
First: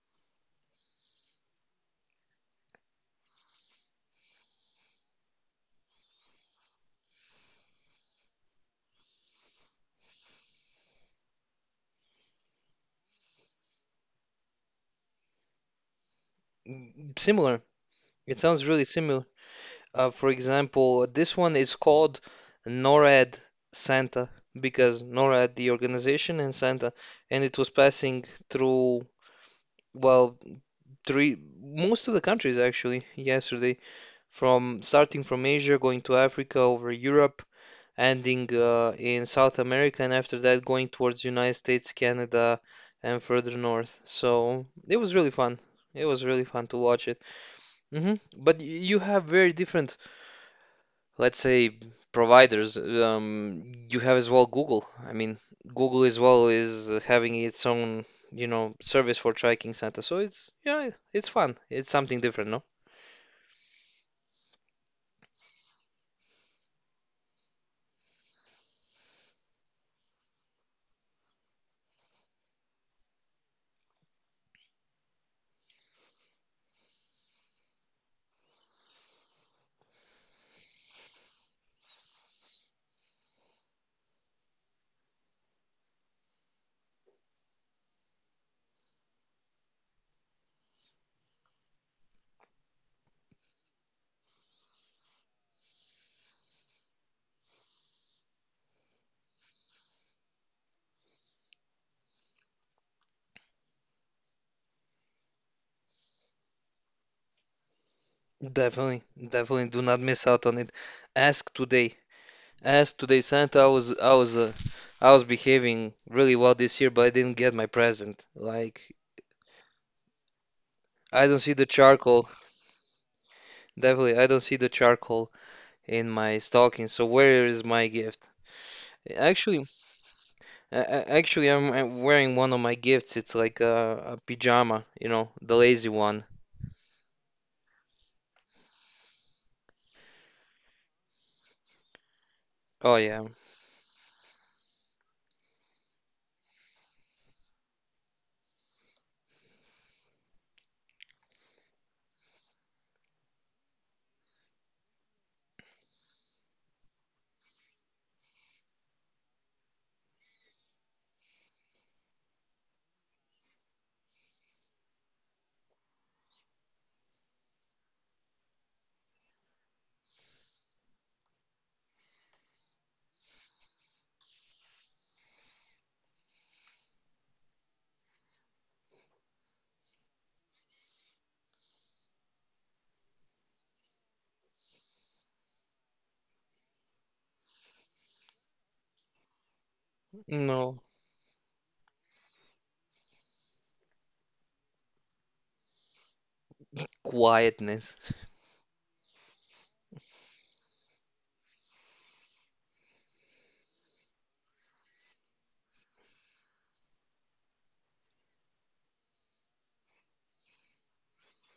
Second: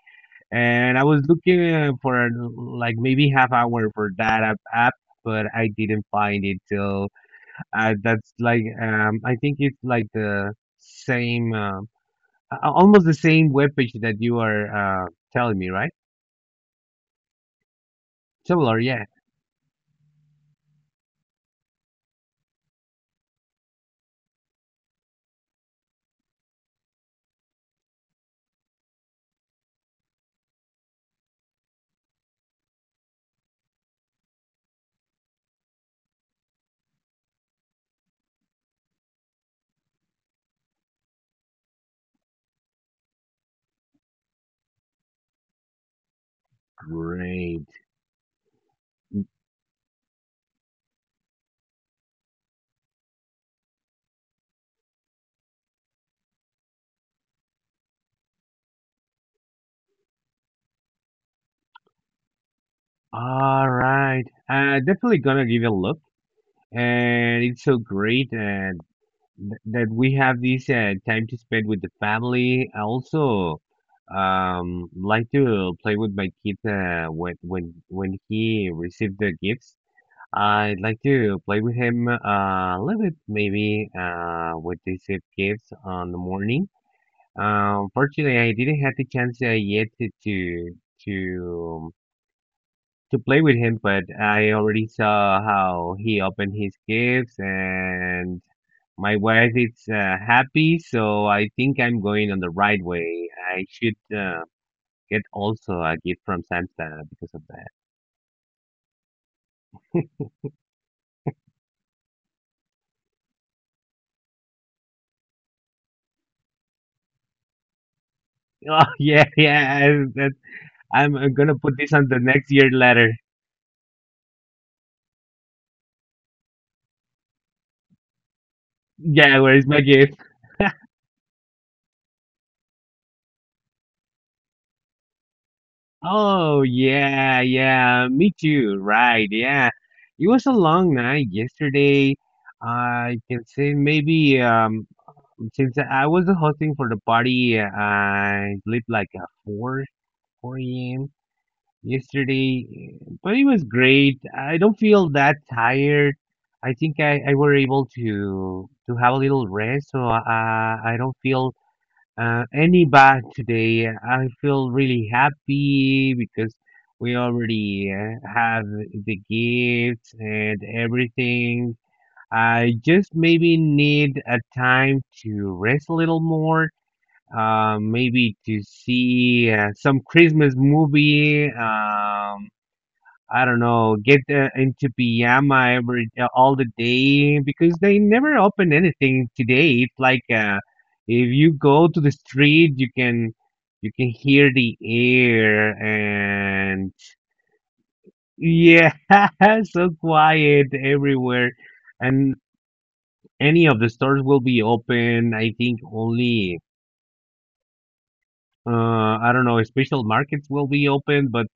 Speaker 1: and I was looking for like maybe half hour for that app, app, but I didn't find it. So that's like I think it's like the same, almost the same webpage that you are telling me, right?
Speaker 2: Similar. It sounds
Speaker 1: Similar,
Speaker 2: really
Speaker 1: yeah.
Speaker 2: similar. For example, this one is called NORAD Santa, because NORAD, the organization, and Santa, and it was passing through, well, three, most of the countries actually yesterday. From starting from Asia, going to Africa, over Europe, ending in South America, and after that going towards United States, Canada, and further north. So it was really fun. It was really fun to watch it.
Speaker 1: Great.
Speaker 2: Hmm. But you have very different, let's say, providers. You have as well Google. I mean, Google as well is having its own, you know, service for tracking Santa. So it's yeah, it's fun. It's something different, no?
Speaker 1: All right. Definitely gonna give it a look. And it's so great th that we have this time to spend with the family. I also like to play with my kid when he received the gifts. I'd like to play with him a little bit maybe with these gifts on the morning. Unfortunately, I didn't have the chance yet to to to play with him, but I already saw how he opened his gifts, and my wife is happy, so I think I'm going on the right way. I should get also a gift from Santa because of that. [laughs]
Speaker 2: Definitely, definitely do not miss out on it. Ask today. Ask today, Santa. I was behaving really well this year, but I didn't get my present.
Speaker 1: Oh
Speaker 2: Like,
Speaker 1: yeah, yeah, I, that, I'm
Speaker 2: I don't see
Speaker 1: gonna
Speaker 2: the
Speaker 1: put this on the
Speaker 2: charcoal.
Speaker 1: next year letter.
Speaker 2: Definitely, I don't see the charcoal in my stocking. So where is my gift?
Speaker 1: Yeah, where's
Speaker 2: Actually,
Speaker 1: my gift?
Speaker 2: actually, I'm wearing one of my gifts. It's like a pajama, you know, the lazy one.
Speaker 1: Oh yeah, yeah, me too. Right, yeah. It was a long night yesterday.
Speaker 2: Oh
Speaker 1: I
Speaker 2: yeah,
Speaker 1: can say maybe. Since I was the hosting for the party, I slept like at 4 a.m. yesterday, but it was great. I don't feel that tired. I think I were able to have a little rest, so I don't feel any bad today. I feel really happy because we already have the gifts and everything. I just maybe need a time to rest a little more maybe to see some Christmas movie. I don't know, get into pajama every all the day because they never open anything today. It's like
Speaker 2: no,
Speaker 1: if you go to the street, you can hear the air and
Speaker 2: quietness.
Speaker 1: yeah, [laughs] so quiet everywhere, and any of the stores will be open. I think only I don't know, special markets will be open, but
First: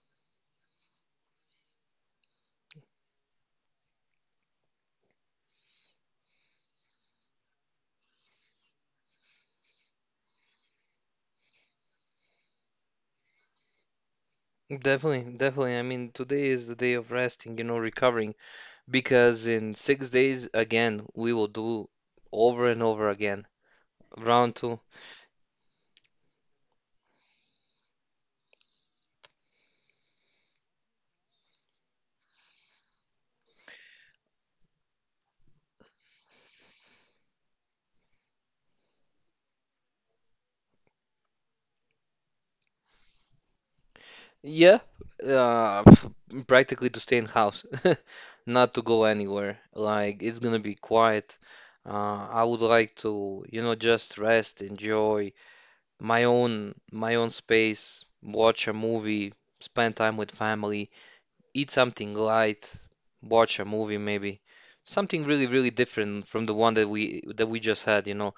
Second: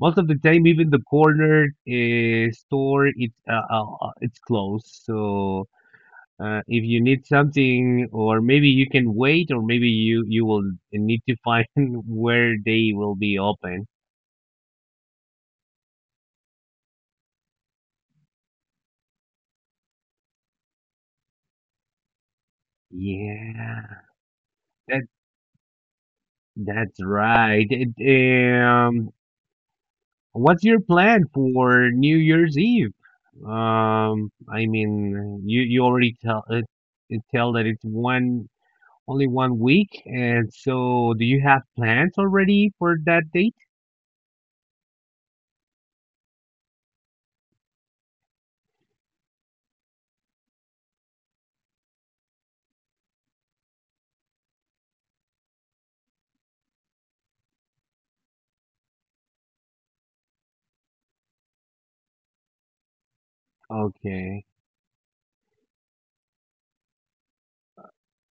Speaker 1: most of the time even the corner store it's closed. So if you need something or maybe you can wait or maybe you will need to find [laughs] where they will be open.
Speaker 2: Definitely, definitely. I mean, today is the day of resting, you know, recovering, because in 6 days again we will do over and over again
Speaker 1: Yeah,
Speaker 2: round two.
Speaker 1: that that's right. What's your plan for New Year's Eve? Um i mean you you already tell that it's one only 1 week, and so do you have plans already for that date?
Speaker 2: Yeah, uh, [laughs] practically to stay in house, [laughs] not to go anywhere. Like it's gonna be quiet. I would like to, you know, just rest, enjoy my own space, watch a movie, spend time with family, eat something light, watch a movie maybe.
Speaker 1: Okay.
Speaker 2: Something really, really different from the one that we just had, you know,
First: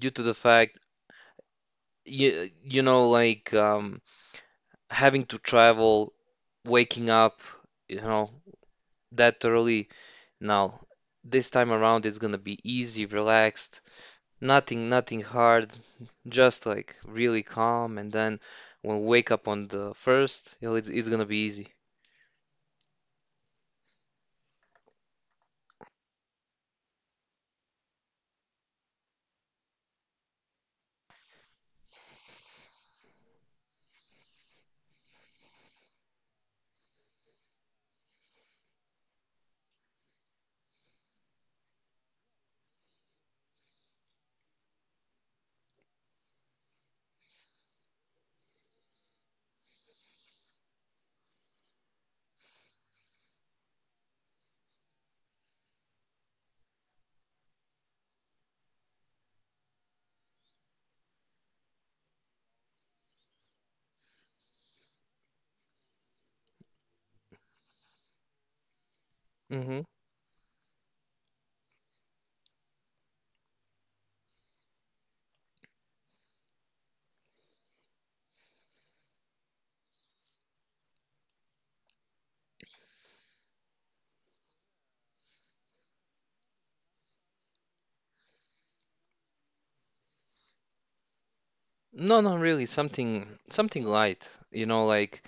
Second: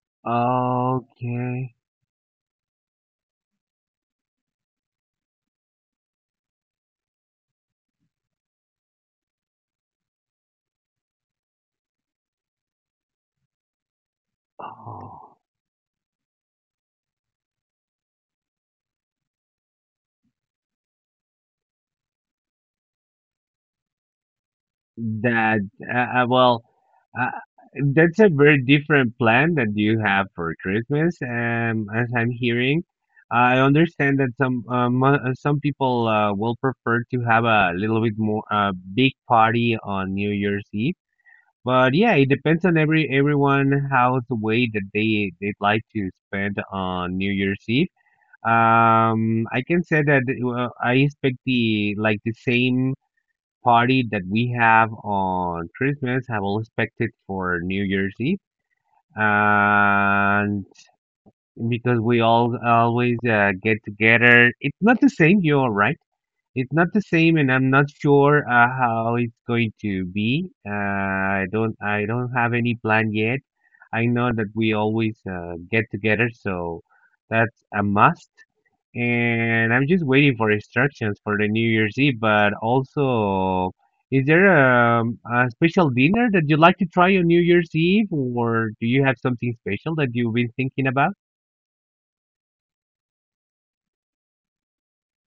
Speaker 2: due to the fact
Speaker 1: Okay.
Speaker 2: you, you know, like having to travel, waking up, you know, that early. Now, this time around it's gonna be easy, relaxed, nothing, nothing
Speaker 1: Oh,
Speaker 2: hard, just like really calm. And then when we wake up on the first, you know, it's gonna be easy.
Speaker 1: that uh, uh, well, uh, that's a very different plan that you have for Christmas. As I'm hearing, I understand that some people will prefer to have a little bit more big party on New Year's Eve. But yeah, it depends on everyone how the way that they'd like to spend on New Year's Eve. I can say that I expect the like the same party that we have on Christmas. I will expect it for New Year's Eve, and because we all always get together, it's not the same. You're right, it's not the same, and I'm not sure how it's going
Speaker 2: Hmm.
Speaker 1: to be. I don't have any plan yet. I know that we always get together, so that's a must. And I'm just waiting for instructions for the New Year's Eve. But also, is there a special dinner that you'd like to try on New Year's Eve, or do you have something special that you've been thinking about?
Speaker 2: No, not really. Something light, you know, like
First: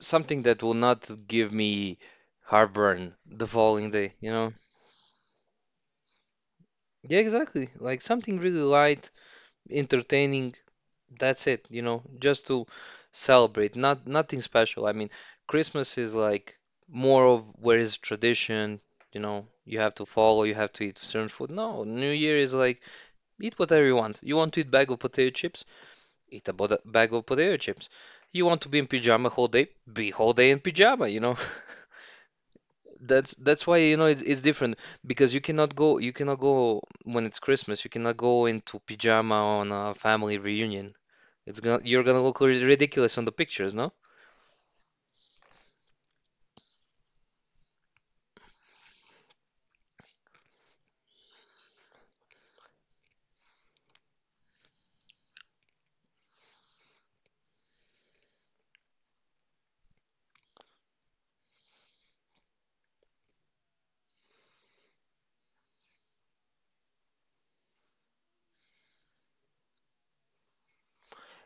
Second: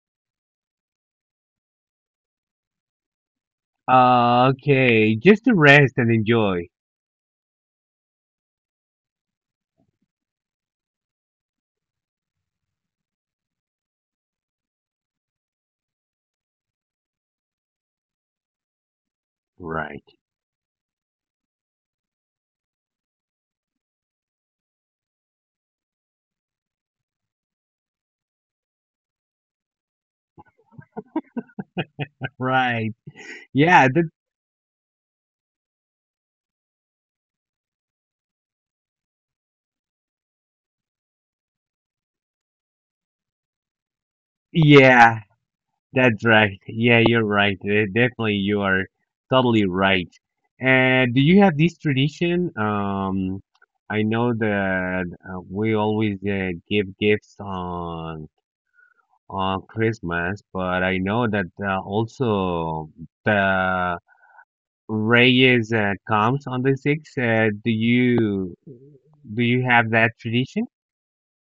Speaker 2: something that will not give me heartburn the following day, you know?
Speaker 1: Okay, just to rest and enjoy.
Speaker 2: Yeah, exactly. Like something really light, entertaining. That's it, you know, just to celebrate. Not nothing special. I mean, Christmas is like more of where is tradition, you know, you have to
Speaker 1: Right.
Speaker 2: follow, you have to eat certain food. No, New Year is like eat whatever you want. You want to eat bag of potato chips? Eat a bag of potato chips. You want to be in pajama whole day? Be whole day in pajama, you know? [laughs]
Speaker 1: Right.
Speaker 2: That's why
Speaker 1: Yeah,
Speaker 2: you know it's different because you cannot go when it's Christmas you cannot go into pajama on a family reunion. It's gonna you're gonna look ridiculous on the pictures, no?
Speaker 1: yeah, that's right. Yeah, you're right. Definitely, you are totally right. And do you have this tradition? I know that we always give gifts on Christmas, but I know that also the Reyes comes on the sixth. Do you do you have that tradition?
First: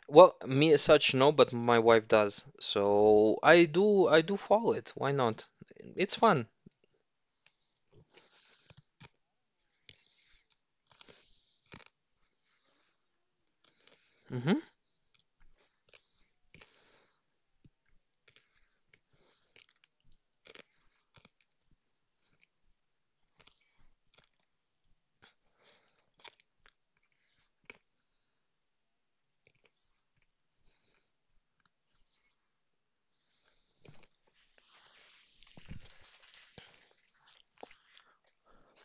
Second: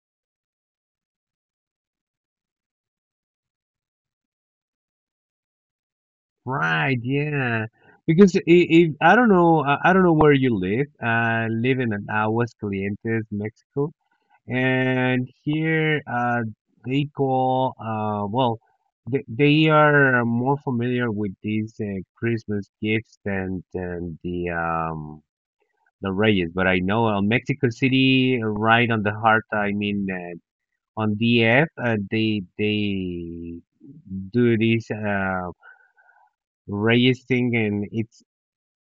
Speaker 2: Well, me as such no, but my wife does. So I do follow it. Why not? It's fun.
Speaker 1: Right, yeah. Because I if I don't know, I don't know where you live. I live in Aguascalientes, Mexico,
Speaker 2: Hmm.
Speaker 1: and here they call they are more familiar with these Christmas gifts than the Reyes. But I know Mexico City, right on the heart. I mean, on DF, they do this Reyes thing, and it's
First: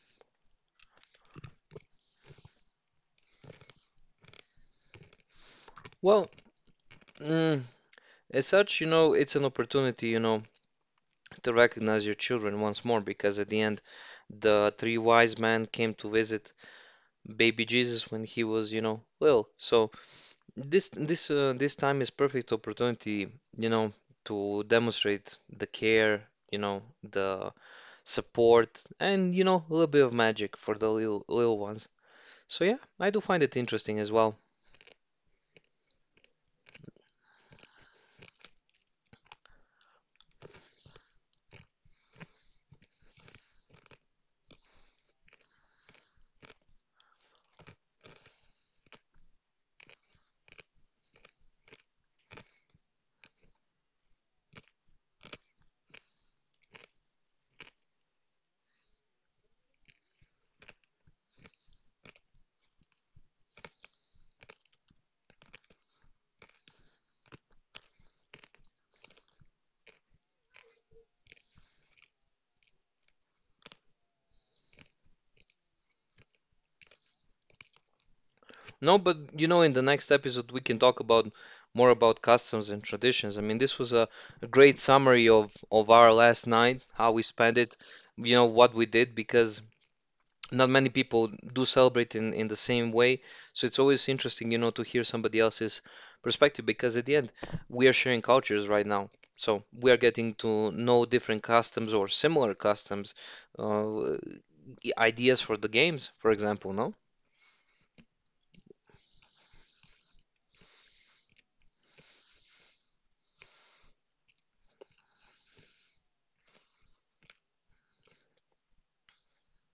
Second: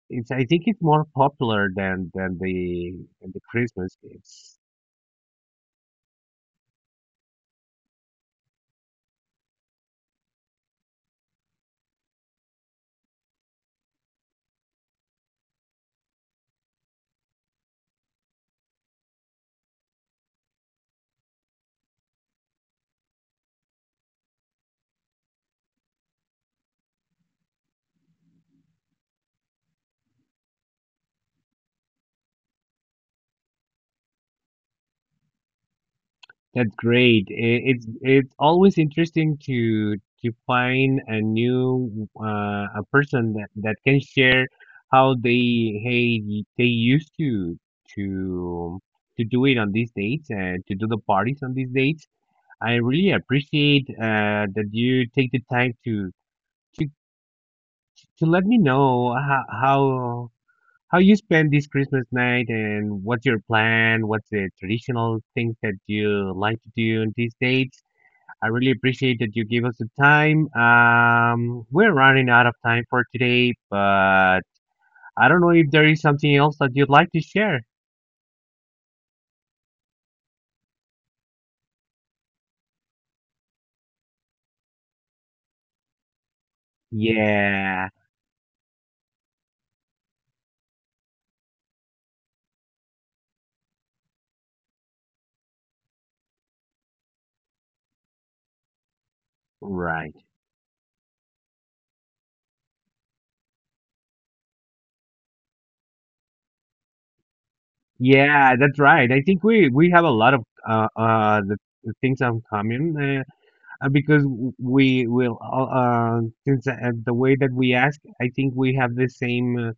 Speaker 1: it's I think it's more popular than the Christmas gifts.
Speaker 2: Well, mm, as such, you know, it's an opportunity, you know, to recognize your children once more because at the end, the three wise men came to visit baby Jesus when he was, you know, little. So this time is perfect opportunity, you know, to demonstrate the care, you know, the support, and you know, a little bit of magic for the little little ones. So yeah, I do find it interesting as well.
Speaker 1: That's great. It's always interesting to find a new a person that, that can share how they used to to do it on these dates and to do the parties on these dates. I really appreciate that you take the time to let me know how how you spend this Christmas night and what's your plan. What's the traditional things that you like to do on these dates? I really appreciate that you give us the time. We're running out of time for today, but I don't know if there is something else that you'd like to share.
Speaker 2: No, but you know, in the next episode we can talk about more about customs and traditions. I mean, this was a great summary of our last night, how we spent it,
Speaker 1: Yeah,
Speaker 2: you know, what we did, because not many people do celebrate in the same way. So it's always interesting, you know, to hear somebody else's perspective because at the end, we are sharing cultures right now. So we are
Speaker 1: right.
Speaker 2: getting to know different customs or similar customs, uh, ideas for the games, for example, no?
Speaker 1: Yeah, that's right. I think we have a lot of uh uh the, the things in common, because we will all since the way that we ask, I think we have the same.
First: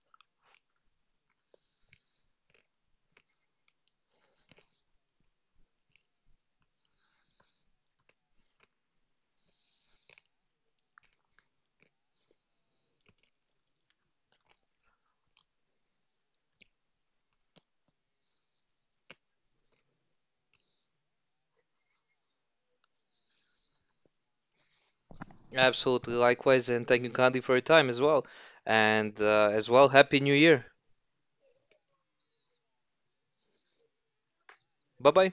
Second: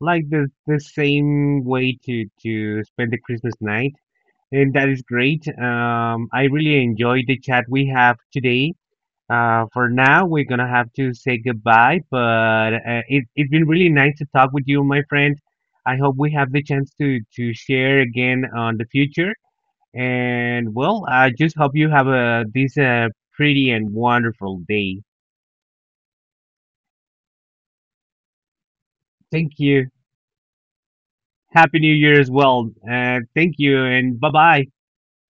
Speaker 1: Like the same way to spend the Christmas night, and that is great. I really enjoyed the chat we have today. For now, we're gonna have to say goodbye, but it's been really nice to talk with you, my friend. I hope we have the chance to share again on the future. And well, I just hope you have a this pretty and wonderful day.
Speaker 2: Absolutely. Likewise. And thank you, Candy, for your time as well. And
Speaker 1: Thank
Speaker 2: as well,
Speaker 1: you.
Speaker 2: Happy New Year.
Speaker 1: Happy New Year as well. Thank you, and bye bye.
Speaker 2: Bye bye.